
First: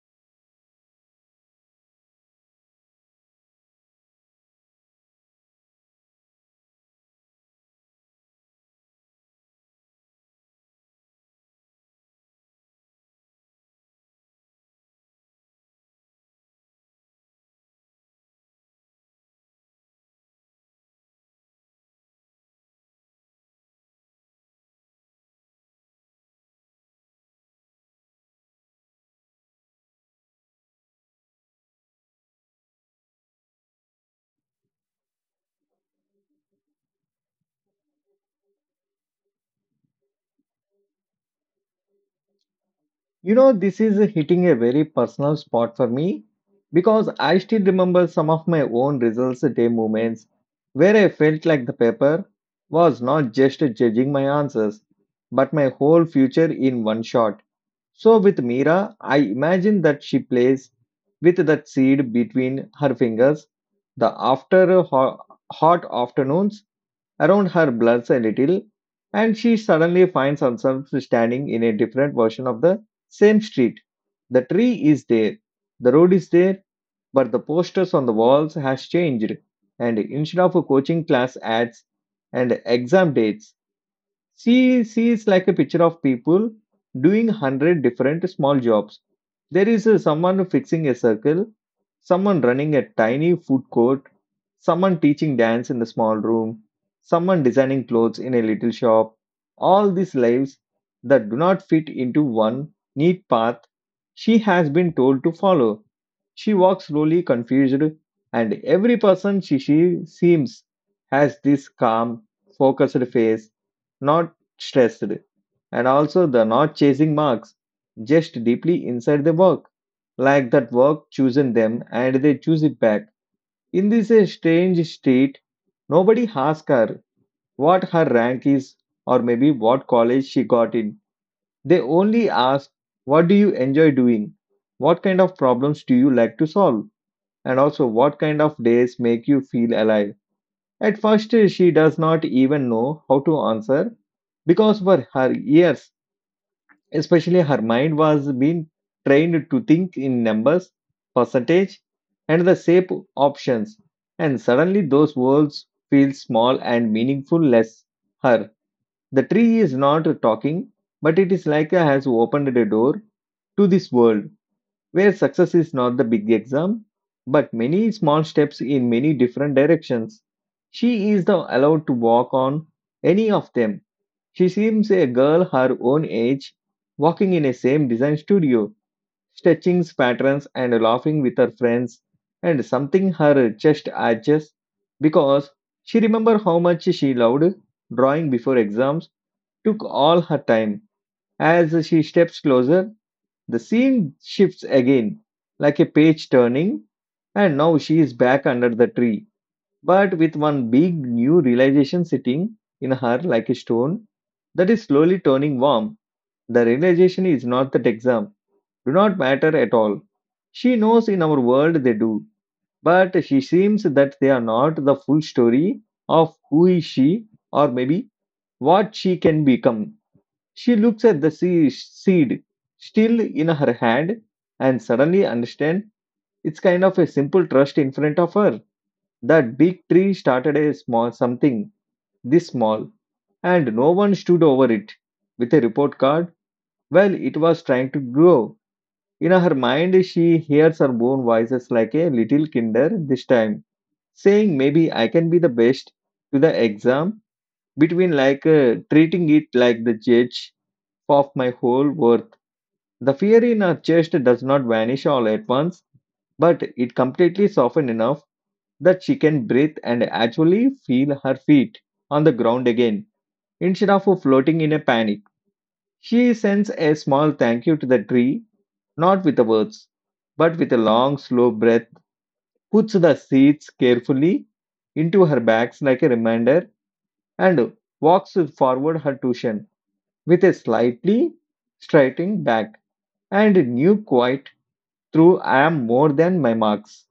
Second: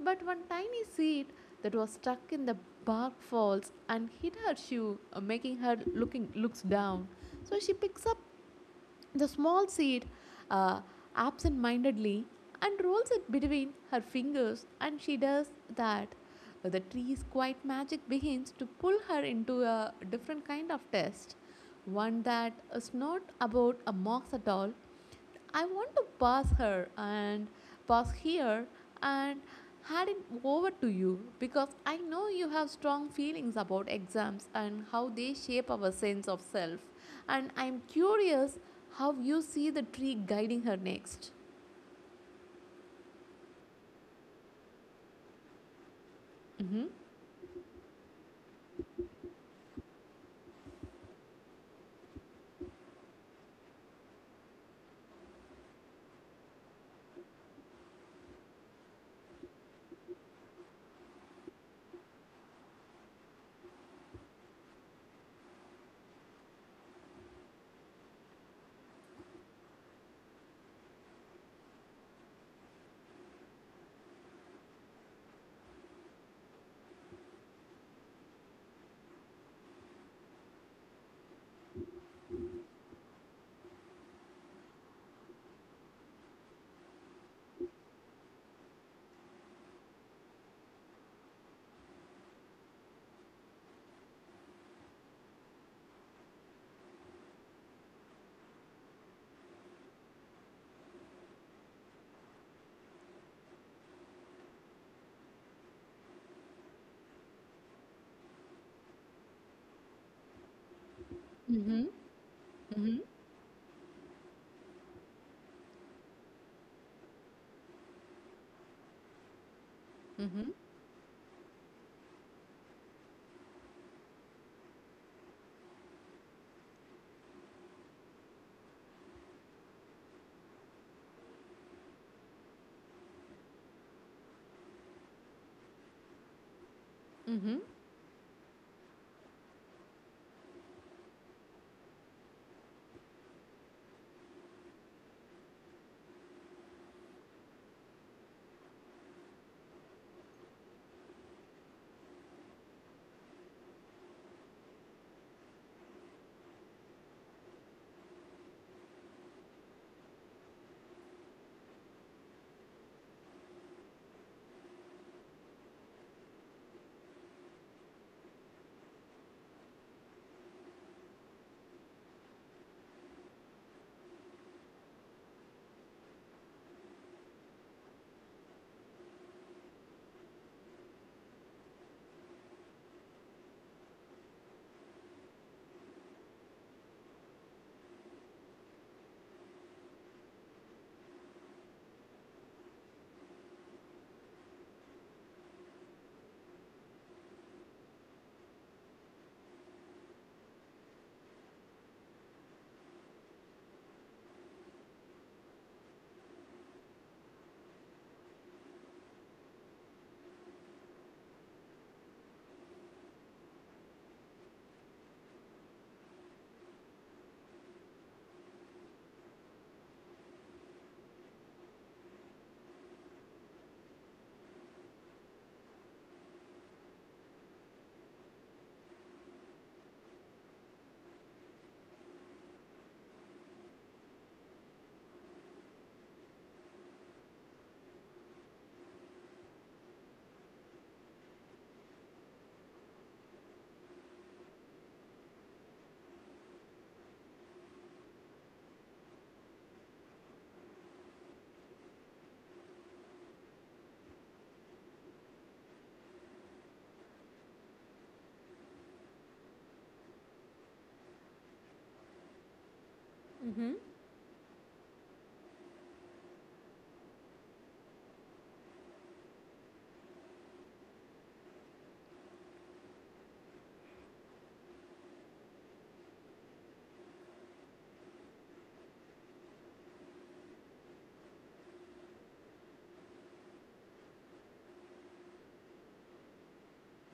Speaker 2: But one tiny seed that was stuck in the bark falls and hit her shoe, uh, making her looking looks down. So she picks up the small seed, uh, absent-mindedly, and rolls it between her fingers, and she does that. The tree's quiet magic begins to pull her into a different kind of test, one that is not about a mock at all. I want to pass her and pass here and hand it over to you, because I know you have strong feelings about exams and how they shape our sense of self. And I'm curious how you see the tree guiding her next.
Speaker 1: You know, this is hitting a very personal spot for me
Speaker 2: Mm-hmm.
Speaker 1: because I still remember some of my own results day moments where I felt like the paper was not just judging my answers, but my whole future in one shot. So, with Mira, I imagine that she plays with that seed between her fingers the after ho- hot afternoons. Around her blurs a little, and she suddenly finds herself standing in a different version of the same street. The tree is there, the road is there, but the posters on the walls has changed. And instead of coaching class ads and exam dates, she sees like a picture of people doing hundred different small jobs. There is uh, someone fixing a circle, someone running a tiny food court, someone teaching dance in the small room, someone designing clothes in a little shop. All these lives that do not fit into one neat path she has been told to follow. She walks slowly, confused, and every person she, she seems has this
Speaker 2: Mm-hmm.
Speaker 1: calm, focused
Speaker 2: Mm-hmm.
Speaker 1: face, not stressed, and also the not chasing marks, just deeply inside the work,
Speaker 2: Mm-hmm.
Speaker 1: like that work chosen them and they choose it back. In this uh, strange state, nobody asks her what her rank is or maybe what college she got in. They only ask, what do you enjoy doing? What kind of problems do you like to solve?
Speaker 2: Mm-hmm.
Speaker 1: And also, what kind of days make you feel alive? At first, uh, she does not even know how to answer because for her years, especially her mind was being trained to think in numbers, percentage, and the shape options. And suddenly those words feel small and meaningful less her. The tree is not talking, but it is like a has opened a door to this world where success is not the big exam, but many small steps in many different directions. She is now allowed to walk on any of them. She seems a girl her own age, walking in a same design studio, stretching patterns and laughing with her friends, and something her chest arches because she remember how much she loved drawing before exams took all her time. As she steps closer, the scene shifts again, like a page turning, and now she is back under the tree but with one big new realization sitting in her like a stone that is slowly turning warm. The realization is not that exam do not matter at all. She knows in our world they do, but she seems that they are not the full story of who is she or maybe what she can become. She looks at the se- seed still in her hand and suddenly understand it's kind of a simple trust in front of her that big tree started a small something this small, and no one stood over it with a report card. Well, it was trying to grow. In her mind, she hears her own voices like a little kinder this time, saying maybe I can be the best to the exam between like uh, treating it like the judge of my whole worth. The fear in her chest does not vanish all at once, but it completely softens enough that she can breathe and actually feel her feet on the ground again
Speaker 2: Mm-hmm.
Speaker 1: instead of floating in a panic. She sends a small thank you to the tree, not with the words, but with a long, slow breath, puts the seeds carefully into her bags like a reminder, and walks forward her tuition with a slightly straightening back and new quiet through I am more than my marks.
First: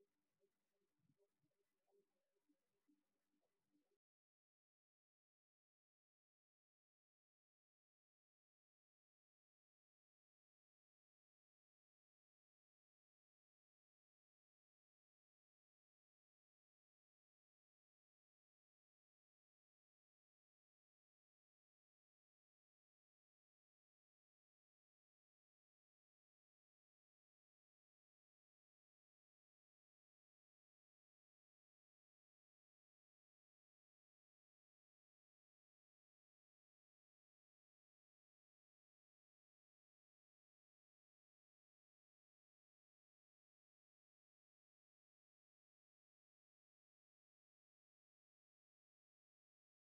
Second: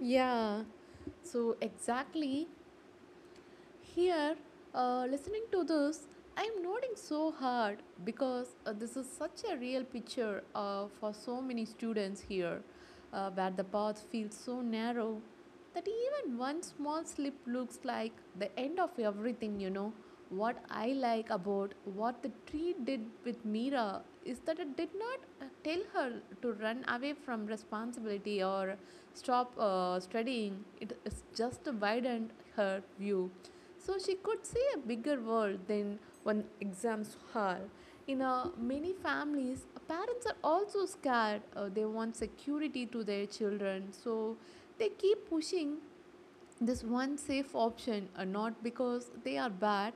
Speaker 2: Yeah. So exactly. Here, uh, listening to this, I'm nodding so hard because uh, this is such a real picture uh, for so many students here, uh, where the path feels so narrow that even one small slip looks like the end of everything, you know. What I like about what the tree did with Mira is that it did not uh, tell her to run away from responsibility or stop uh, studying. It is just widened her view so she could see a bigger world than one exams her. In uh, many families, parents are also scared. Uh, they want security to their children, so they keep pushing this one safe option, uh, not because they are bad,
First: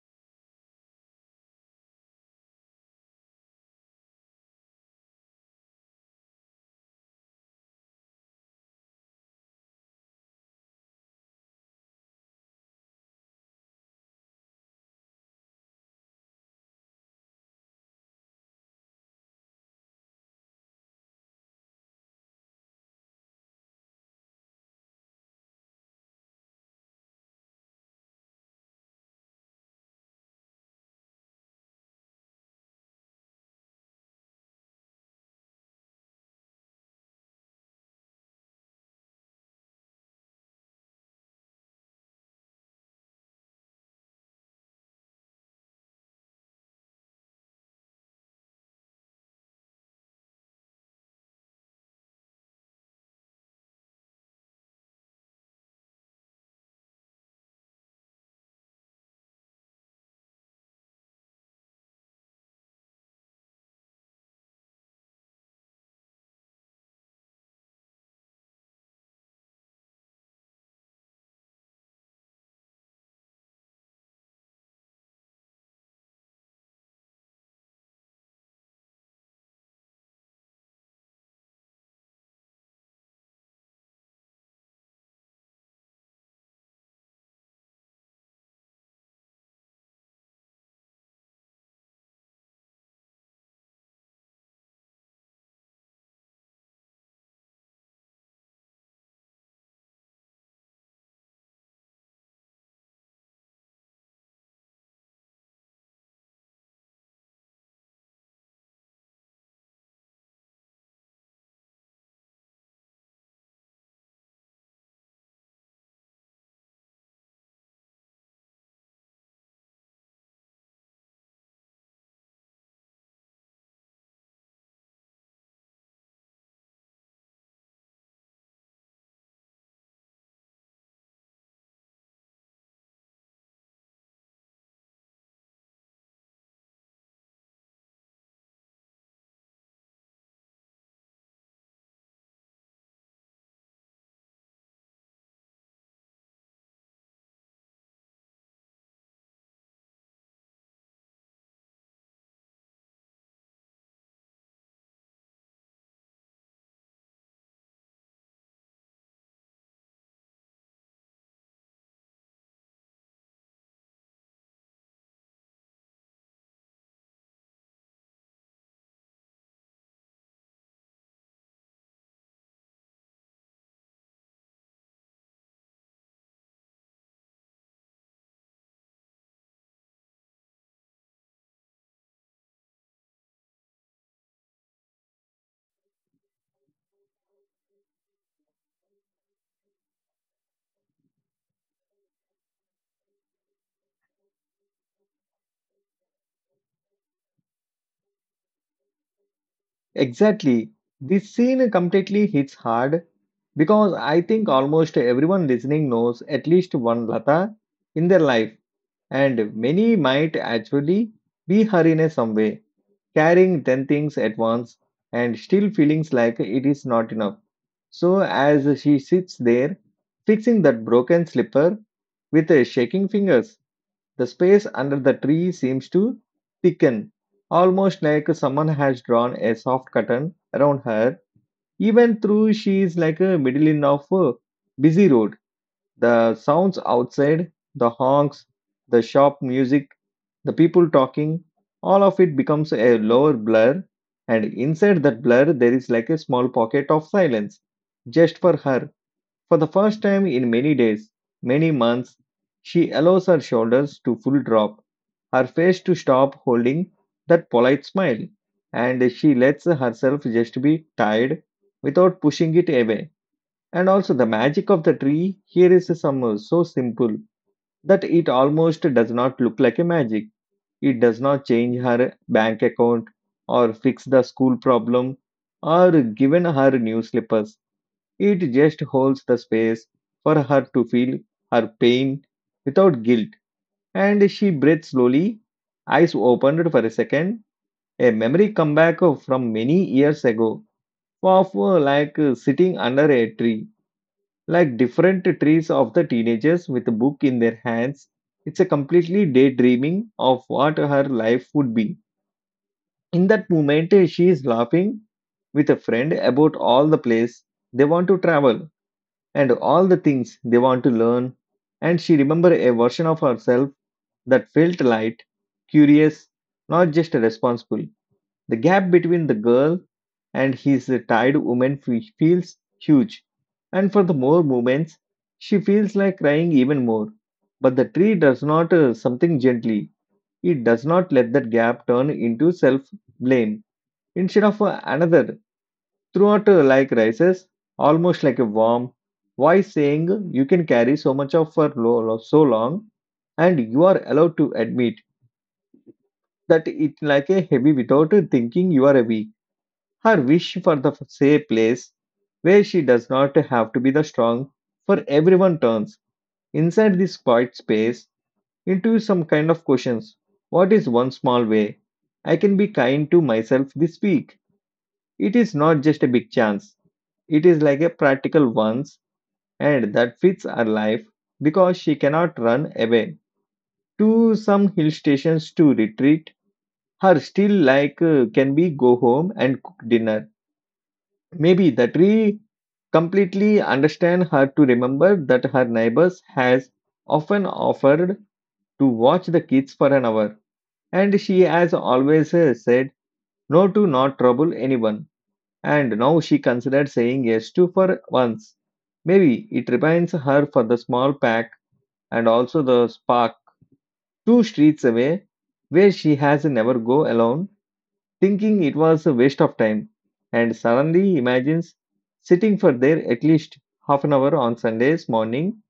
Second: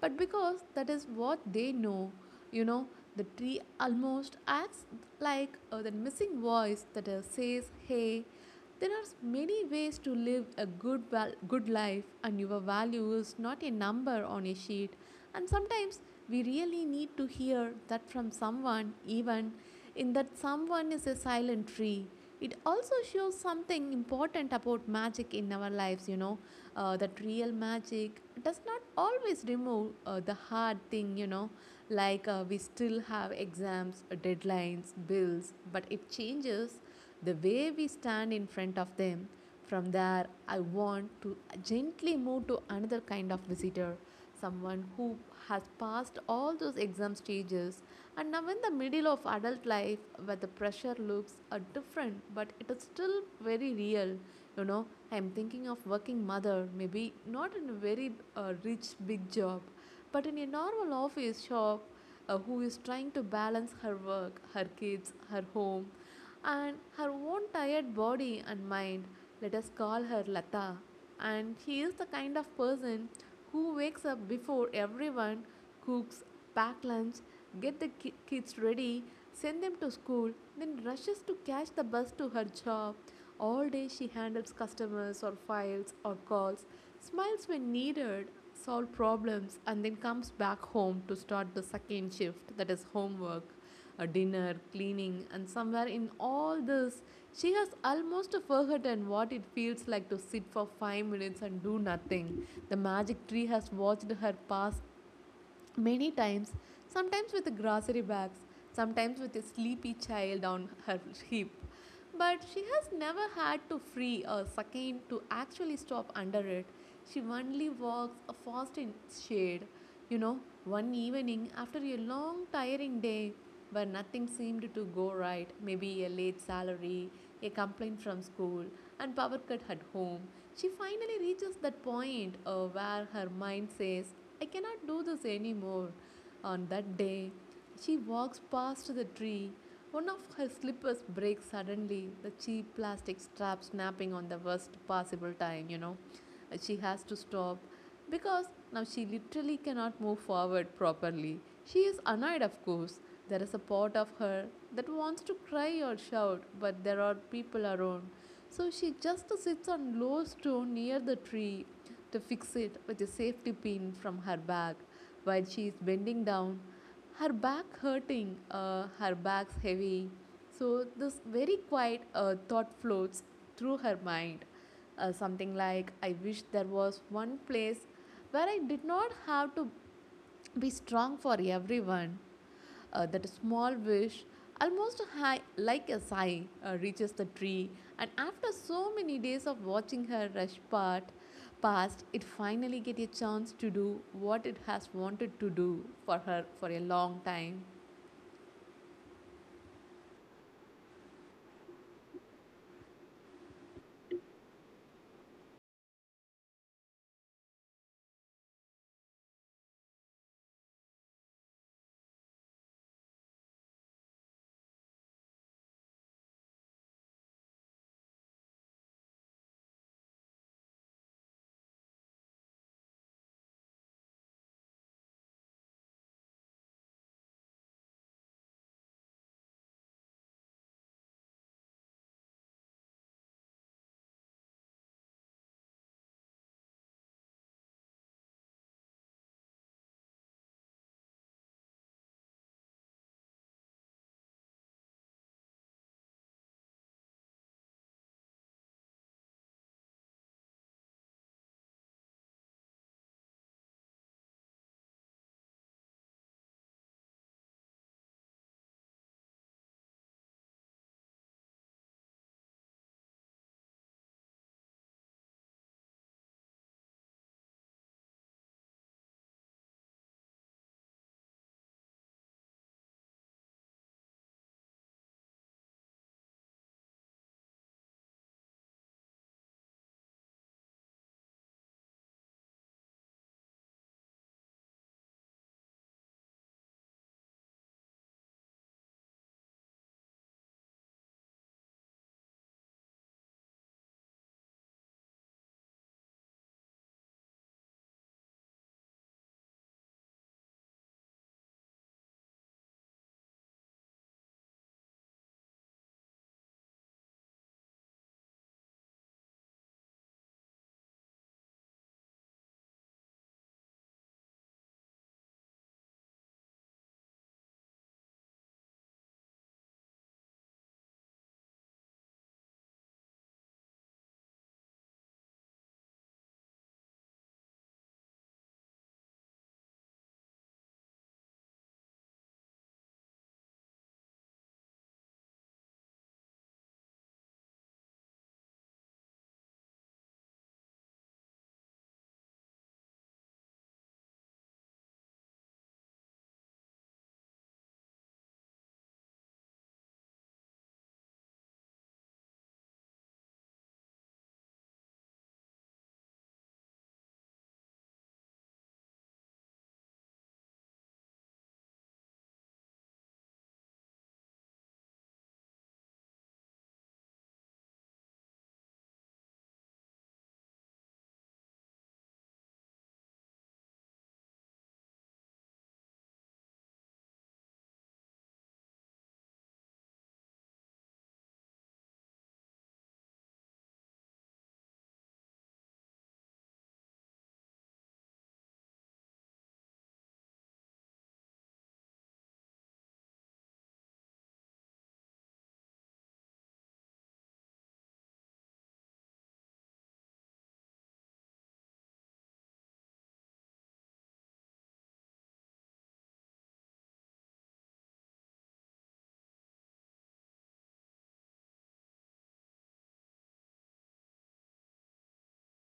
Speaker 2: but because that is what they know you know The tree almost acts like uh, the missing voice that uh, says, hey, there are many ways to live a good val- good life, and your value is not a number on a sheet. And sometimes we really need to hear that from someone, even in that someone is a silent tree. It also shows something important about magic in our lives you know uh, That real magic does not always remove uh, the hard thing you know like uh, We still have exams, deadlines, bills, but it changes the way we stand in front of them. From there, I want to gently move to another kind of visitor, someone who has passed all those exam stages, and now in the middle of adult life, where the pressure looks uh, different, but it is still very real, you know. I'm thinking of working mother, maybe not in a very uh, rich big job, but in a normal office shop, uh, who is trying to balance her work, her kids, her home, and her own tired body and mind. Let us call her Lata. And she is the kind of person who wakes up before everyone, cooks, pack lunch, get the ki- kids ready, send them to school, then rushes to catch the bus to her job. All day she handles customers or files or calls, smiles when needed, solves problems, and then comes back home to start the second shift, that is homework, a dinner, cleaning, and somewhere in all this, she has almost forgotten what it feels like to sit for five minutes and do nothing. The magic tree has watched her pass many times, sometimes with grocery bags, sometimes with a sleepy child on her hip, but she has never had to free a second to actually stop under it. She only walks a fast in its shade. You know, one evening, after a long, tiring day, where nothing seemed to go right, maybe a late salary, a complaint from school, and power cut at home, she finally reaches that point uh, where her mind says, I cannot do this anymore. On that day, she walks past the tree. One of her slippers breaks suddenly, the cheap plastic strap snapping on the worst possible time, you know. Uh, She has to stop because now she literally cannot move forward properly. She is annoyed, of course. There is a part of her that wants to cry or shout, but there are people around. So she just sits on a low stone near the tree to fix it with a safety pin from her bag. While she is bending down, her back hurting, uh, her back's heavy. So, this very quiet uh, thought floats through her mind. Uh, something like, I wish there was one place where I did not have to be strong for everyone. Uh, that small wish, almost high, like a sigh, uh, reaches the tree, and after so many days of watching her rush part, past, it finally gets a chance to do what it has wanted to do for her for a long time.
Speaker 1: Exactly. This scene completely hits hard because I think almost everyone listening knows at least one Lata in their life, and many might actually be her in a some way, carrying ten things at once and still feelings like it is not enough. So, as she sits there, fixing that broken slipper with uh, shaking fingers, the space under the tree seems to thicken, almost like someone has drawn a soft curtain around her, even though she is like a middle in of a busy road. The sounds outside, the honks, the shop music, the people talking, all of it becomes a lower blur, and inside that blur, there is like a small pocket of silence just for her. For the first time in many days, many months, she allows her shoulders to full drop, her face to stop holding that polite smile, and she lets herself just be tired without pushing it away. And also, the magic of the tree here is some uh, so simple that it almost does not look like a magic. It does not change her bank account or fix the school problem or given her new slippers. It just holds the space for her to feel her pain without guilt. And she breathed slowly, eyes opened for a second. A memory come back from many years ago of uh, like uh, sitting under a tree, like different trees of the teenagers with a book in their hands. It's a completely daydreaming of what her life would be. In that moment, uh, she is laughing with a friend about all the place they want to travel and all the things they want to learn, and she remembered a version of herself that felt light, curious, not just responsible. The gap between the girl and his tired woman fe- feels huge, and for the more moments she feels like crying even more, but the tree does not uh, something gently. It does not let that gap turn into self blame, instead of uh, another. Throughout uh, like rises, almost like a worm. Why saying you can carry so much of for lo- so long, and you are allowed to admit that it like a heavy without thinking you are a weak. Her wish for the safe place where she does not have to be the strong for everyone turns inside this quiet space into some kind of questions. What is one small way I can be kind to myself this week? It is not just a big chance, it is like a practical ones and that fits her life because she cannot run away to some hill stations to retreat her still like uh, can be go home and cook dinner. Maybe the tree completely understand her to remember that her neighbors has often offered to watch the kids for an hour, and she has always uh, said no to not trouble anyone. And now she considered saying yes to for once. Maybe it reminds her for the small pack and also the spark two streets away where she has never go alone, thinking it was a waste of time, and suddenly imagines sitting for there at least half an hour on Sundays morning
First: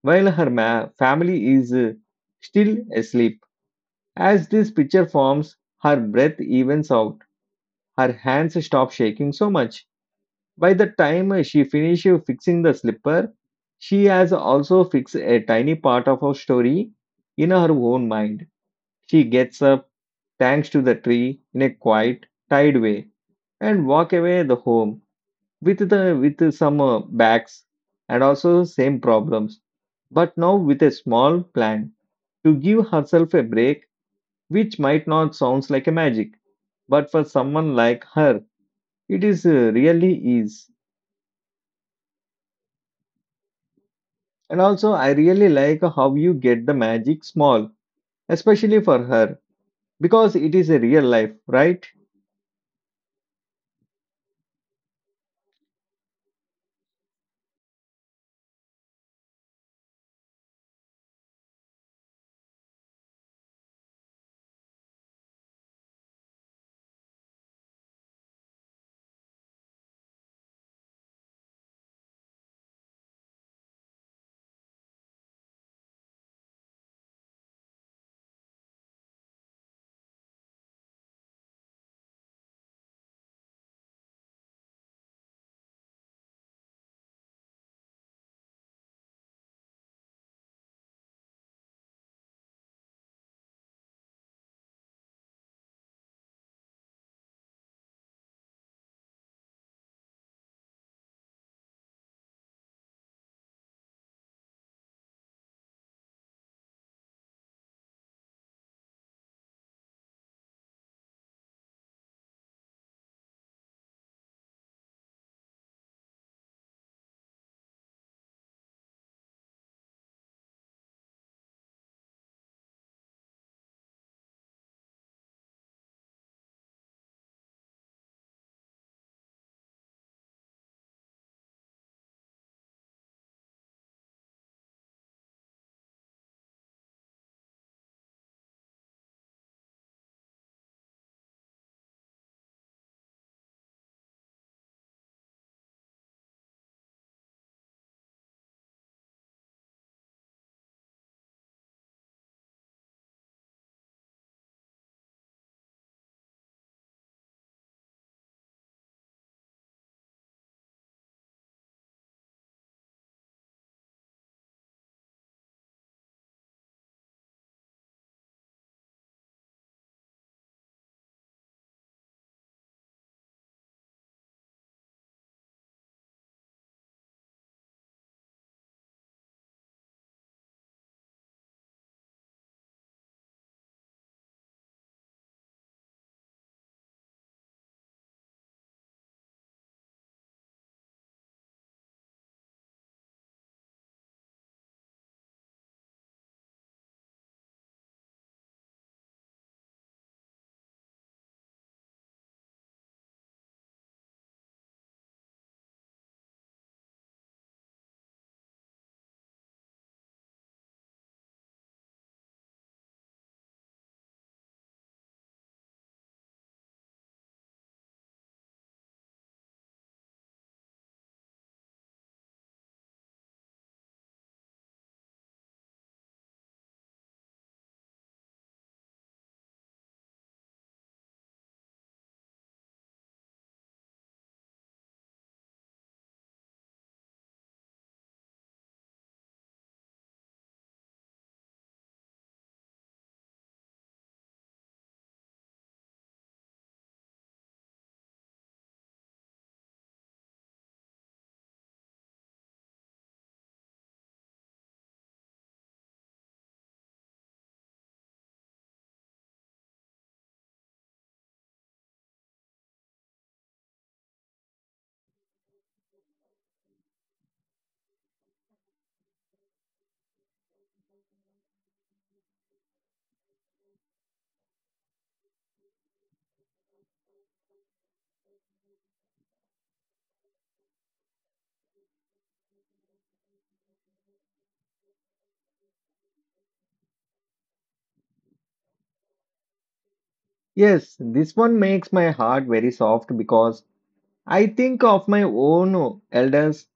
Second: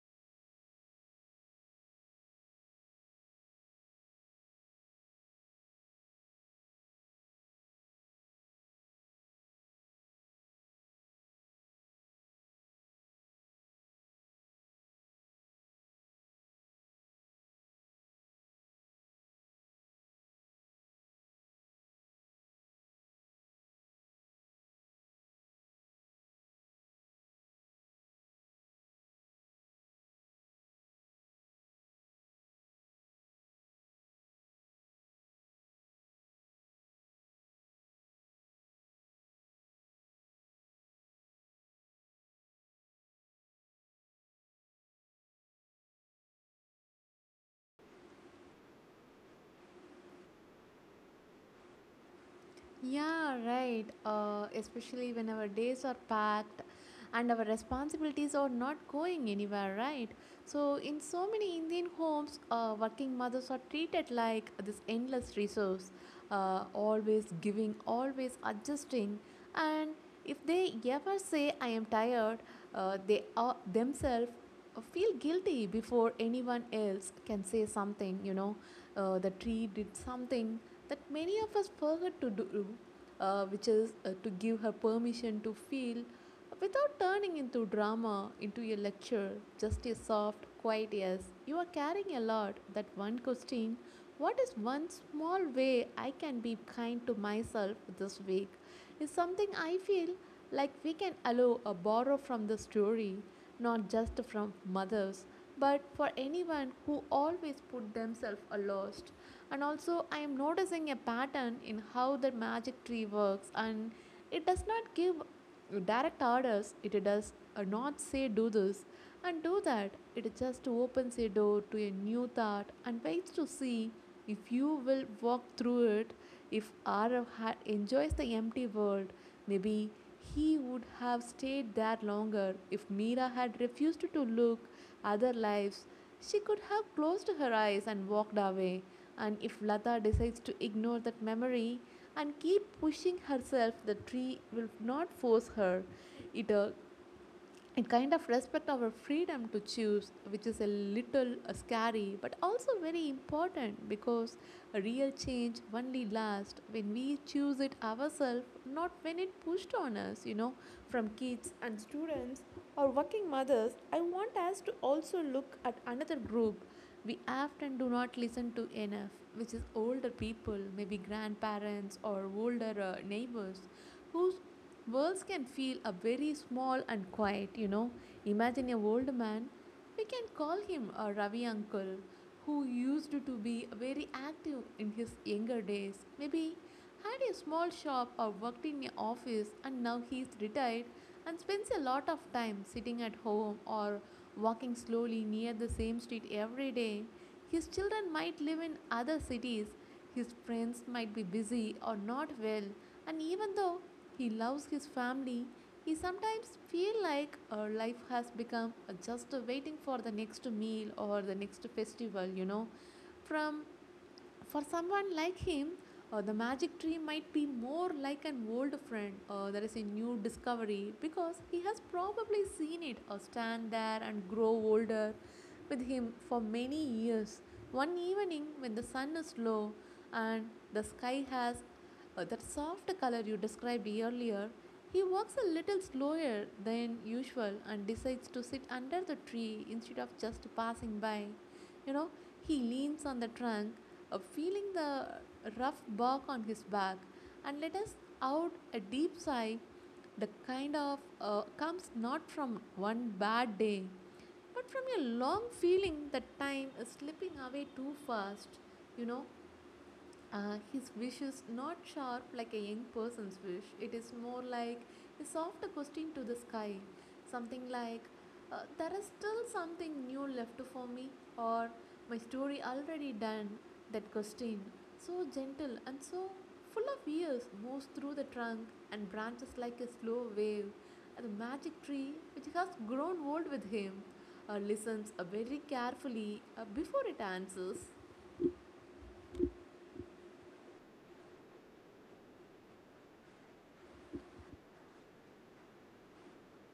Speaker 1: while her ma- family is uh, still asleep. As this picture forms, her breath evens out, her hands stop shaking so much. By the time she finishes fixing the slipper, she has also fixed a tiny part of her story in her own mind. She gets up, thanks to the tree, in a quiet, tired way, and walk away the home with the with some uh, bags and also same problems, but now with a small plan to give herself a break, which might not sounds like a magic, but for someone like her, it is uh, really is. And also, I really like how you get the magic small, especially for her, because it is a real life, right?
Speaker 2: Yeah, right. Uh, especially when our days are packed and our responsibilities are not going anywhere, right? So, in so many Indian homes, uh, working mothers are treated like this endless resource, uh, always giving, always adjusting. And if they ever say, I am tired, uh, they are themselves uh, feel guilty before anyone else can say something you know uh, The tree did something that many of us forgot to do, uh, which is uh, to give her permission to feel without turning into drama into a lecture, just a soft quiet yes, you are carrying a lot. That one question, what is one small way I can be kind to myself this week, is something I feel like we can allow a borrow from the story, not just from mothers, but for anyone who always put themselves aloft. And also, I am noticing a pattern in how the magic tree works, and it does not give direct orders, it does uh, not say do this and do that. It just opens a door to a new thought and waits to see if you will walk through it. If Arav had enjoyed the empty world, maybe he would have stayed there longer. If Meera had refused to look other lives, she could have closed her eyes and walked away. And if Lata decides to ignore that memory and keep pushing herself, the tree will not force her. It uh, it kind of respect our freedom to choose, which is a little uh, scary but also very important, because a real change only lasts when we choose it ourselves, not when it pushed on us, you know. From kids and students or working mothers, I want us to also look at another group we often do not listen to enough, which is older people, maybe grandparents or older uh, neighbors whose worlds can feel a very small and quiet, you know. Imagine a old man, we can call him a Ravi uncle, who used to be very active in his younger days. Maybe had a small shop or worked in an office, and now he is retired and spends a lot of time sitting at home or walking slowly near the same street every day. His children might live in other cities, his friends might be busy or not well, and even though he loves his family, he sometimes feels like our life has become just waiting for the next meal or the next festival, you know. From For someone like him, uh, the magic tree might be more like an old friend or uh, there is a new discovery because he has probably seen it or uh, stand there and grow older with him for many years. One evening, when the sun is low and the sky has uh, that soft color you described earlier. He walks a little slower than usual and decides to sit under the tree instead of just passing by. You know, he leans on the trunk, uh, feeling the rough bark on his back, and let us out a deep sigh, the kind of uh, comes not from one bad day, but from a long feeling that time is slipping away too fast. You know, uh, his wish is not sharp like a young person's wish. It is more like a soft question to the sky. Something like, uh, there is still something new left for me, or my story already done. That question, so gentle and so full of years, moves through the trunk and branches like a slow wave. And the magic tree, which has grown old with him, uh, listens uh, very carefully uh, before it answers.
Speaker 1: Yes, this one makes my heart very soft because I think of my own elders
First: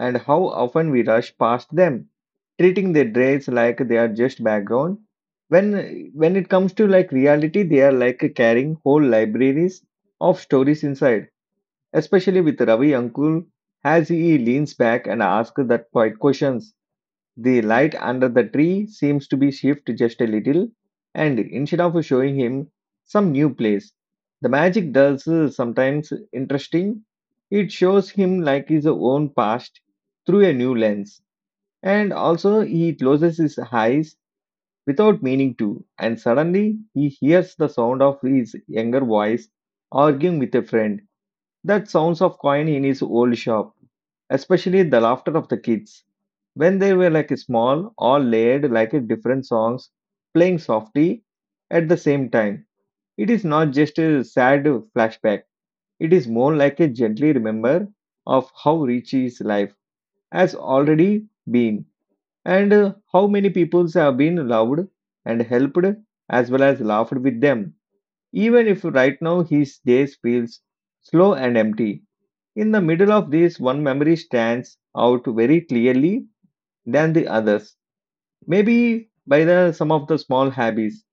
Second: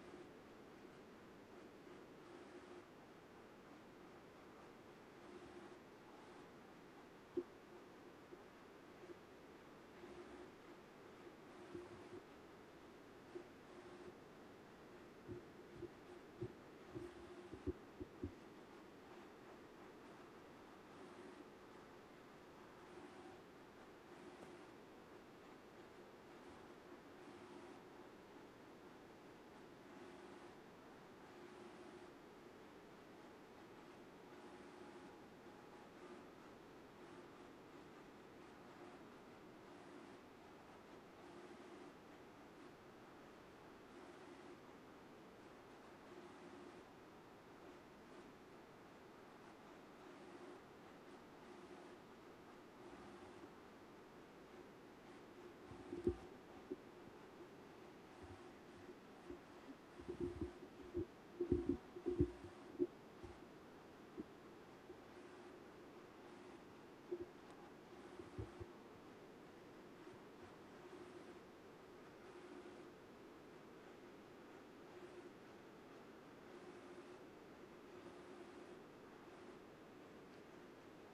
Speaker 1: and how often we rush past them, treating their traits like they are just background. When when it comes to like reality, they are like carrying whole libraries of stories inside, especially with Ravi Uncle. As he leans back and asks that quiet questions, the light under the tree seems to be shifted just a little, and instead of showing him some new place, the magic does uh, sometimes interesting. It shows him like his own past through a new lens, and also he closes his eyes without meaning to, and suddenly he hears the sound of his younger voice arguing with a friend, that sounds of coin in his old shop, especially the laughter of the kids when they were like small, all layered like a different songs, playing softly at the same time. It is not just a sad flashback. It is more like a gently remember of how rich his life has already been, and uh, how many peoples have been loved and helped as well as laughed with them. Even if right now his days feels slow and empty. In the middle of this, one memory stands out very clearly than the others. Maybe by the some of the small habits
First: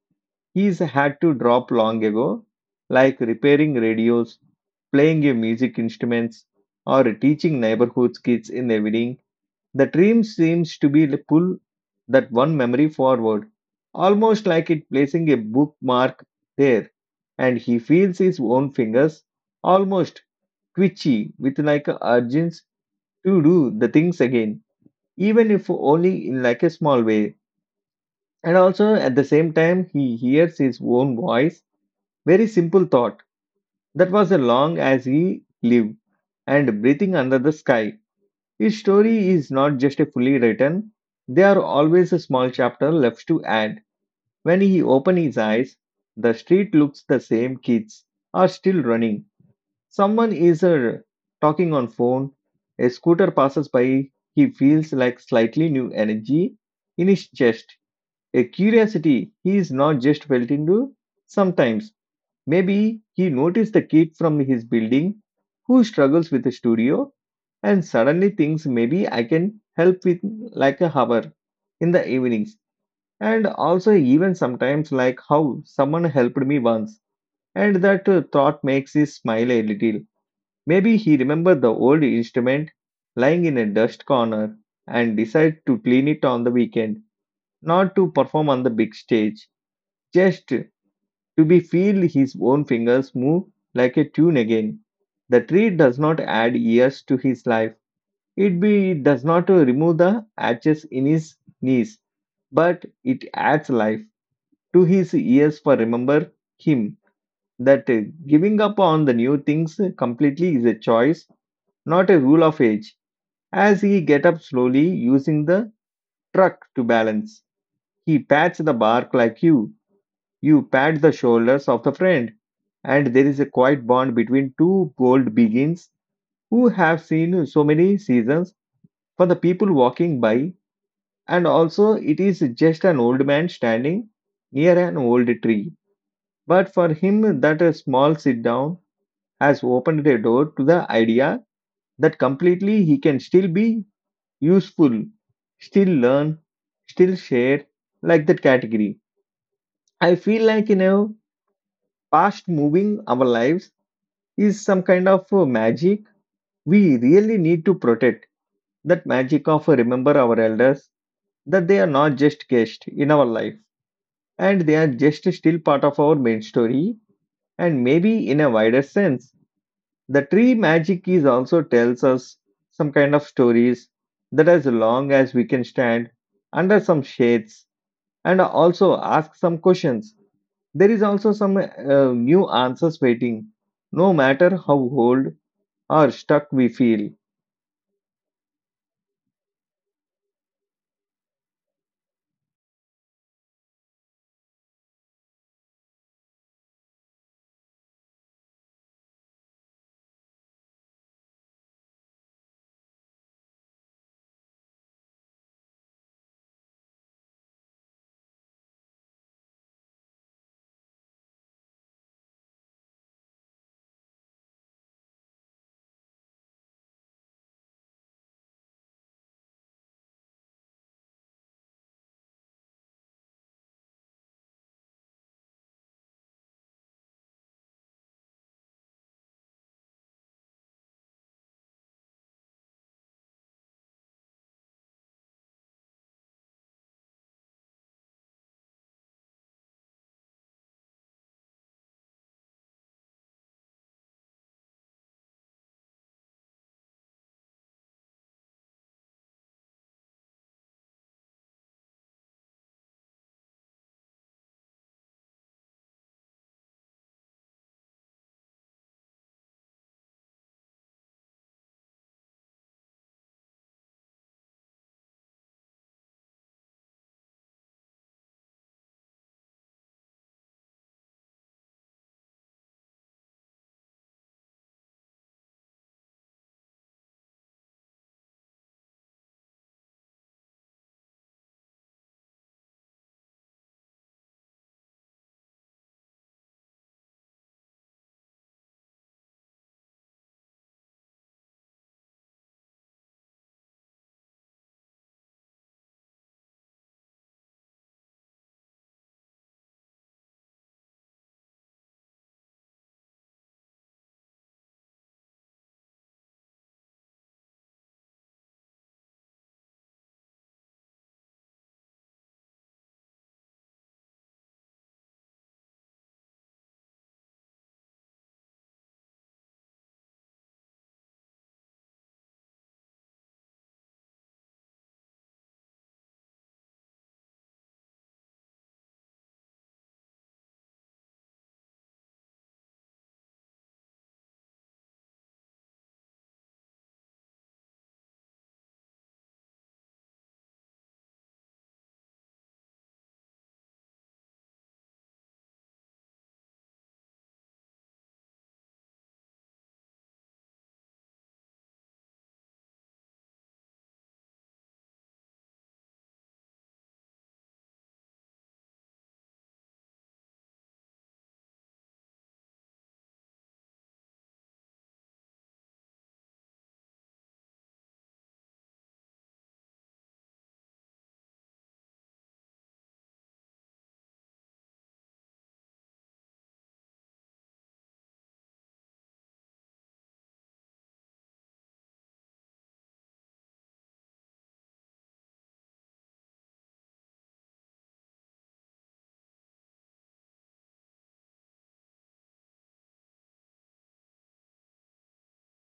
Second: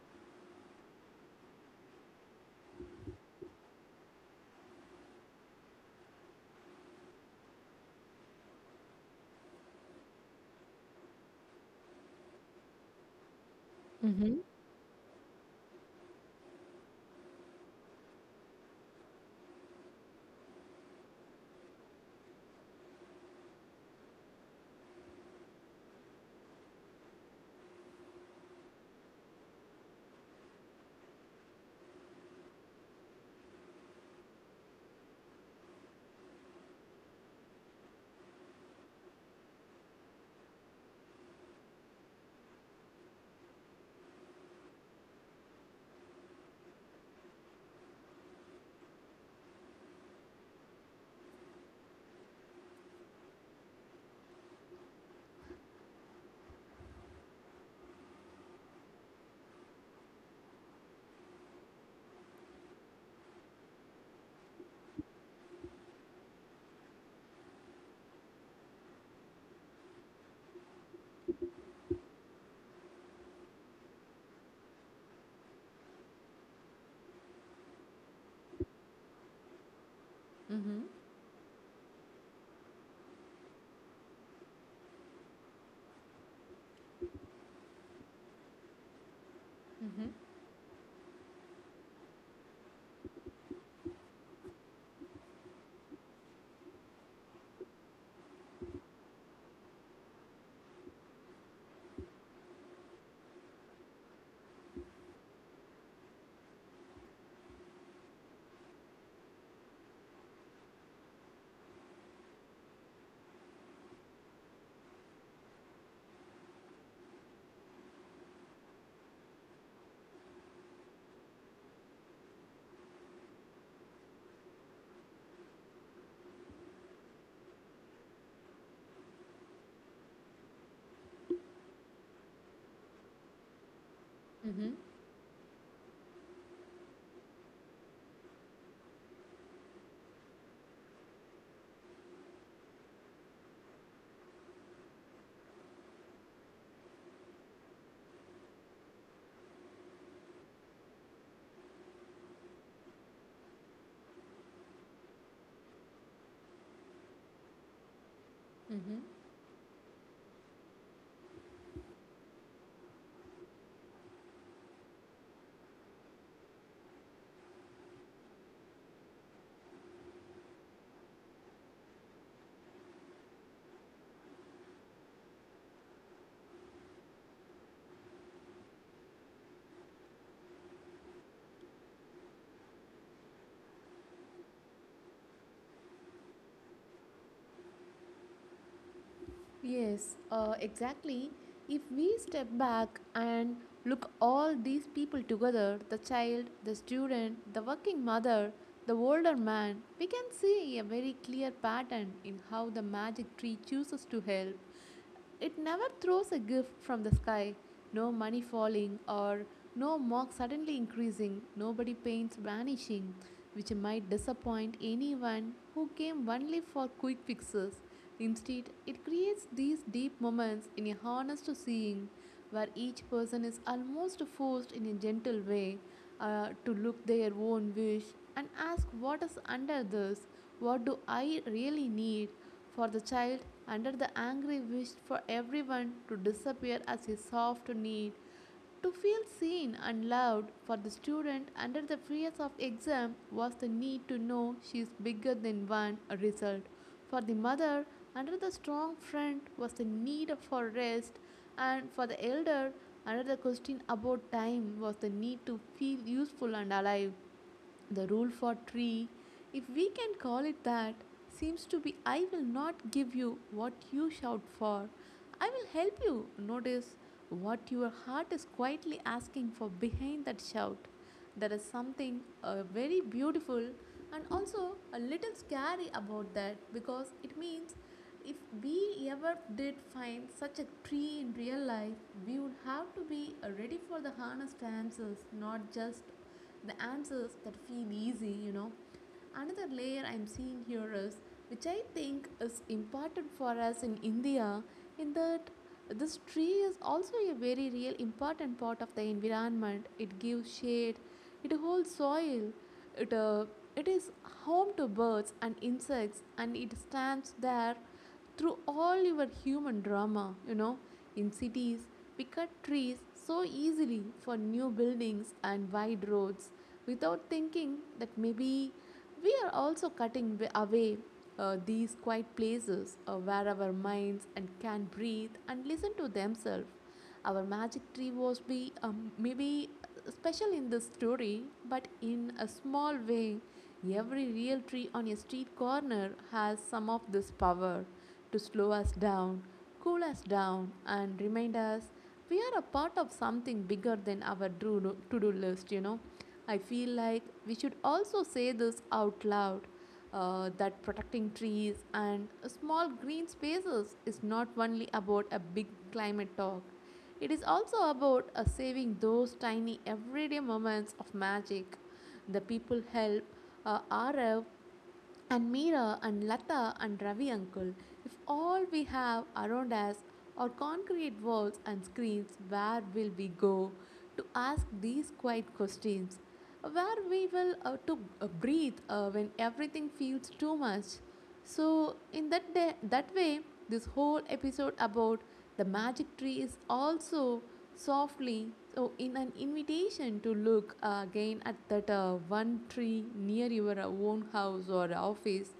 Speaker 1: he's had to drop long ago, like repairing radios, playing a music instruments, or teaching neighborhood kids in the evening. The dream seems to be to pull that one memory forward,
Speaker 2: Mm-hmm.
Speaker 1: almost like it placing a bookmark there, and he feels his own fingers almost twitchy with like a urgent to do the things again, even if only in like a small way. And also at the same time, he hears his own voice. Very simple thought that was as long as he lived and breathing under the sky. His story is not just a fully written, there are always a small chapter left to add. When he opens his eyes, the street looks the same, kids are still running. Someone is uh, talking on phone, a scooter passes by, he feels like slightly new energy in his chest, a curiosity he is not just felt into. Sometimes, maybe he noticed the kid from his building who struggles with the studio and suddenly thinks maybe I can help with like a hour in the evenings. And also, even sometimes, like how someone helped me once, and that uh, thought makes you smile a little.
Speaker 2: Mm-hmm.
Speaker 1: Maybe he remembered the old instrument lying in a dust corner and decided to clean it on the weekend, not to perform on the big stage,
Speaker 2: Mm-hmm.
Speaker 1: just to be feel his own fingers move like a tune again. The tree does not add years to his life. It be it does not remove the ashes in his knees, but it adds life to his years for remember him that uh, giving up on the new things completely is a choice, not a rule of age. As he get up slowly, using the truck to balance, he pats the bark like you. You pat the shoulders of the friend, and there is a quiet bond between two bold beings who have seen so many seasons for the people walking by, and also it is just an old man standing
Speaker 2: Mm-hmm.
Speaker 1: near an old tree. But for him, that a small sit down has opened a door to the idea that completely he can still be useful, still learn, still share, like that category. I feel like, you know, past moving our lives is some kind of uh, magic we really need to protect.
Speaker 2: Mm-hmm.
Speaker 1: That magic of uh, remember our elders, that they are not just guests in our life and they are just still part of our main story. And maybe in a wider sense, the tree magic is also tells us some kind of stories that as long as we can stand under some shades and also ask some questions. There is also some uh, new answers waiting, no matter how old or stuck we feel.
Speaker 2: Yes, uh, exactly. If we step back and look all these people together, the child, the student, the working mother, the older man, we can see a very clear pattern in how the magic tree chooses to help. It never throws a gift from the sky. No money falling or no mark suddenly increasing, nobody paints vanishing, which might disappoint anyone who came only for quick fixes. Instead, it creates these deep moments in a honest seeing where each person is almost forced in a gentle way uh, to look their own wish and ask, what is under this, what do I really need, for the child, under the angry wish for everyone to disappear as his soft need, to feel seen and loved, for the student, under the fears of exam was the need to know she is bigger than one result. For the mother, under the strong friend was the need for rest, and for the elder, under the question about time was the need to feel useful and alive. The rule for tree, if we can call it that, seems to be, I will not give you what you shout for. I will help you notice what your heart is quietly asking for behind that shout. There is something uh, very beautiful and also a little scary about that, because it means if we ever did find such a tree in real life, we would have to be uh, ready for the harness dances, not just the answers that feel easy, you know. Another layer I'm seeing here is, which I think is important for us in India, in that this tree is also a very real important part of the environment. It gives shade, it holds soil, it, uh, it is home to birds and insects, and it stands there through all your human drama, you know. In cities, we cut trees so easily for new buildings and wide roads without thinking that maybe we are also cutting away uh, these quiet places uh, where our minds and can breathe and listen to themselves. Our magic tree was be um, maybe special in this story, but in a small way, every real tree on a street corner has some of this power to slow us down, cool us down, and remind us we are a part of something bigger than our to do list, you know. I feel like we should also say this out loud uh, that protecting trees and small green spaces is not only about a big climate talk, it is also about uh, saving those tiny everyday moments of magic. The people help uh, R F and Meera and Lata and Ravi uncle, if all we have around us are concrete walls and screens, where will we go to ask these quiet questions? Where we will uh, to uh, breathe uh, when everything feels too much? So in that day, that way, this whole episode about the magic tree is also softly so in an invitation to look again at that uh, one tree near your own house or office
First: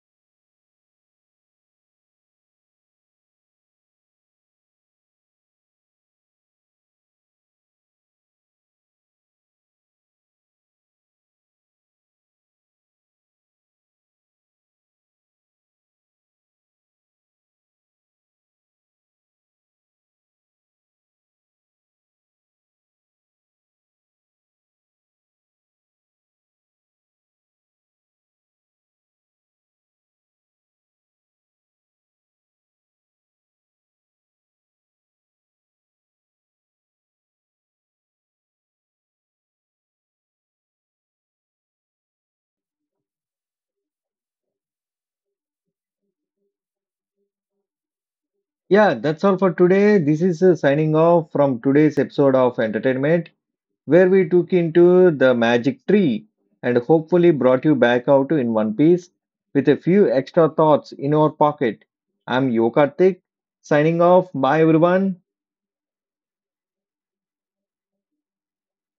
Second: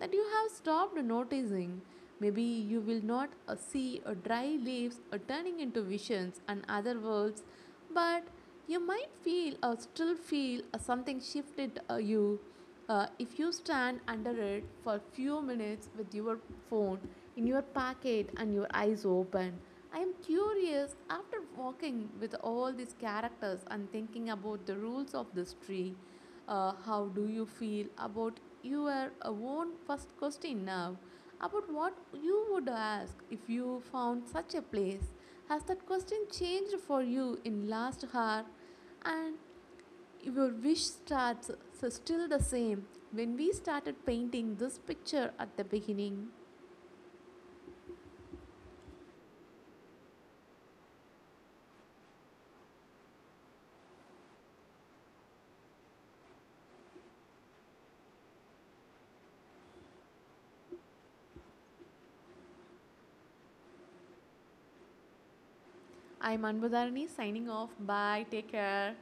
Speaker 2: that you have stopped noticing. Maybe you will not uh, see uh, dry leaves uh, turning into visions and other worlds, but you might feel or uh, still feel uh, something shifted uh, you uh, if you stand under it for a few minutes with your phone in your pocket and your eyes open. I am curious, after walking with all these characters and thinking about the rules of this tree, uh, how do you feel about your uh, own first question now, about what you would ask if you found such a place? Has that question changed for you in last hour, and your wish starts so still the same when we started painting this picture at the beginning?
Speaker 1: Yeah, that's all for today. This is uh, signing off from today's episode of Entertainment, where we took into the magic tree and hopefully brought you back out in one piece with a few extra thoughts in our pocket. I'm Yokartik, signing off. Bye, everyone.
Speaker 2: I'm Anbudharani signing off. Bye. Take care.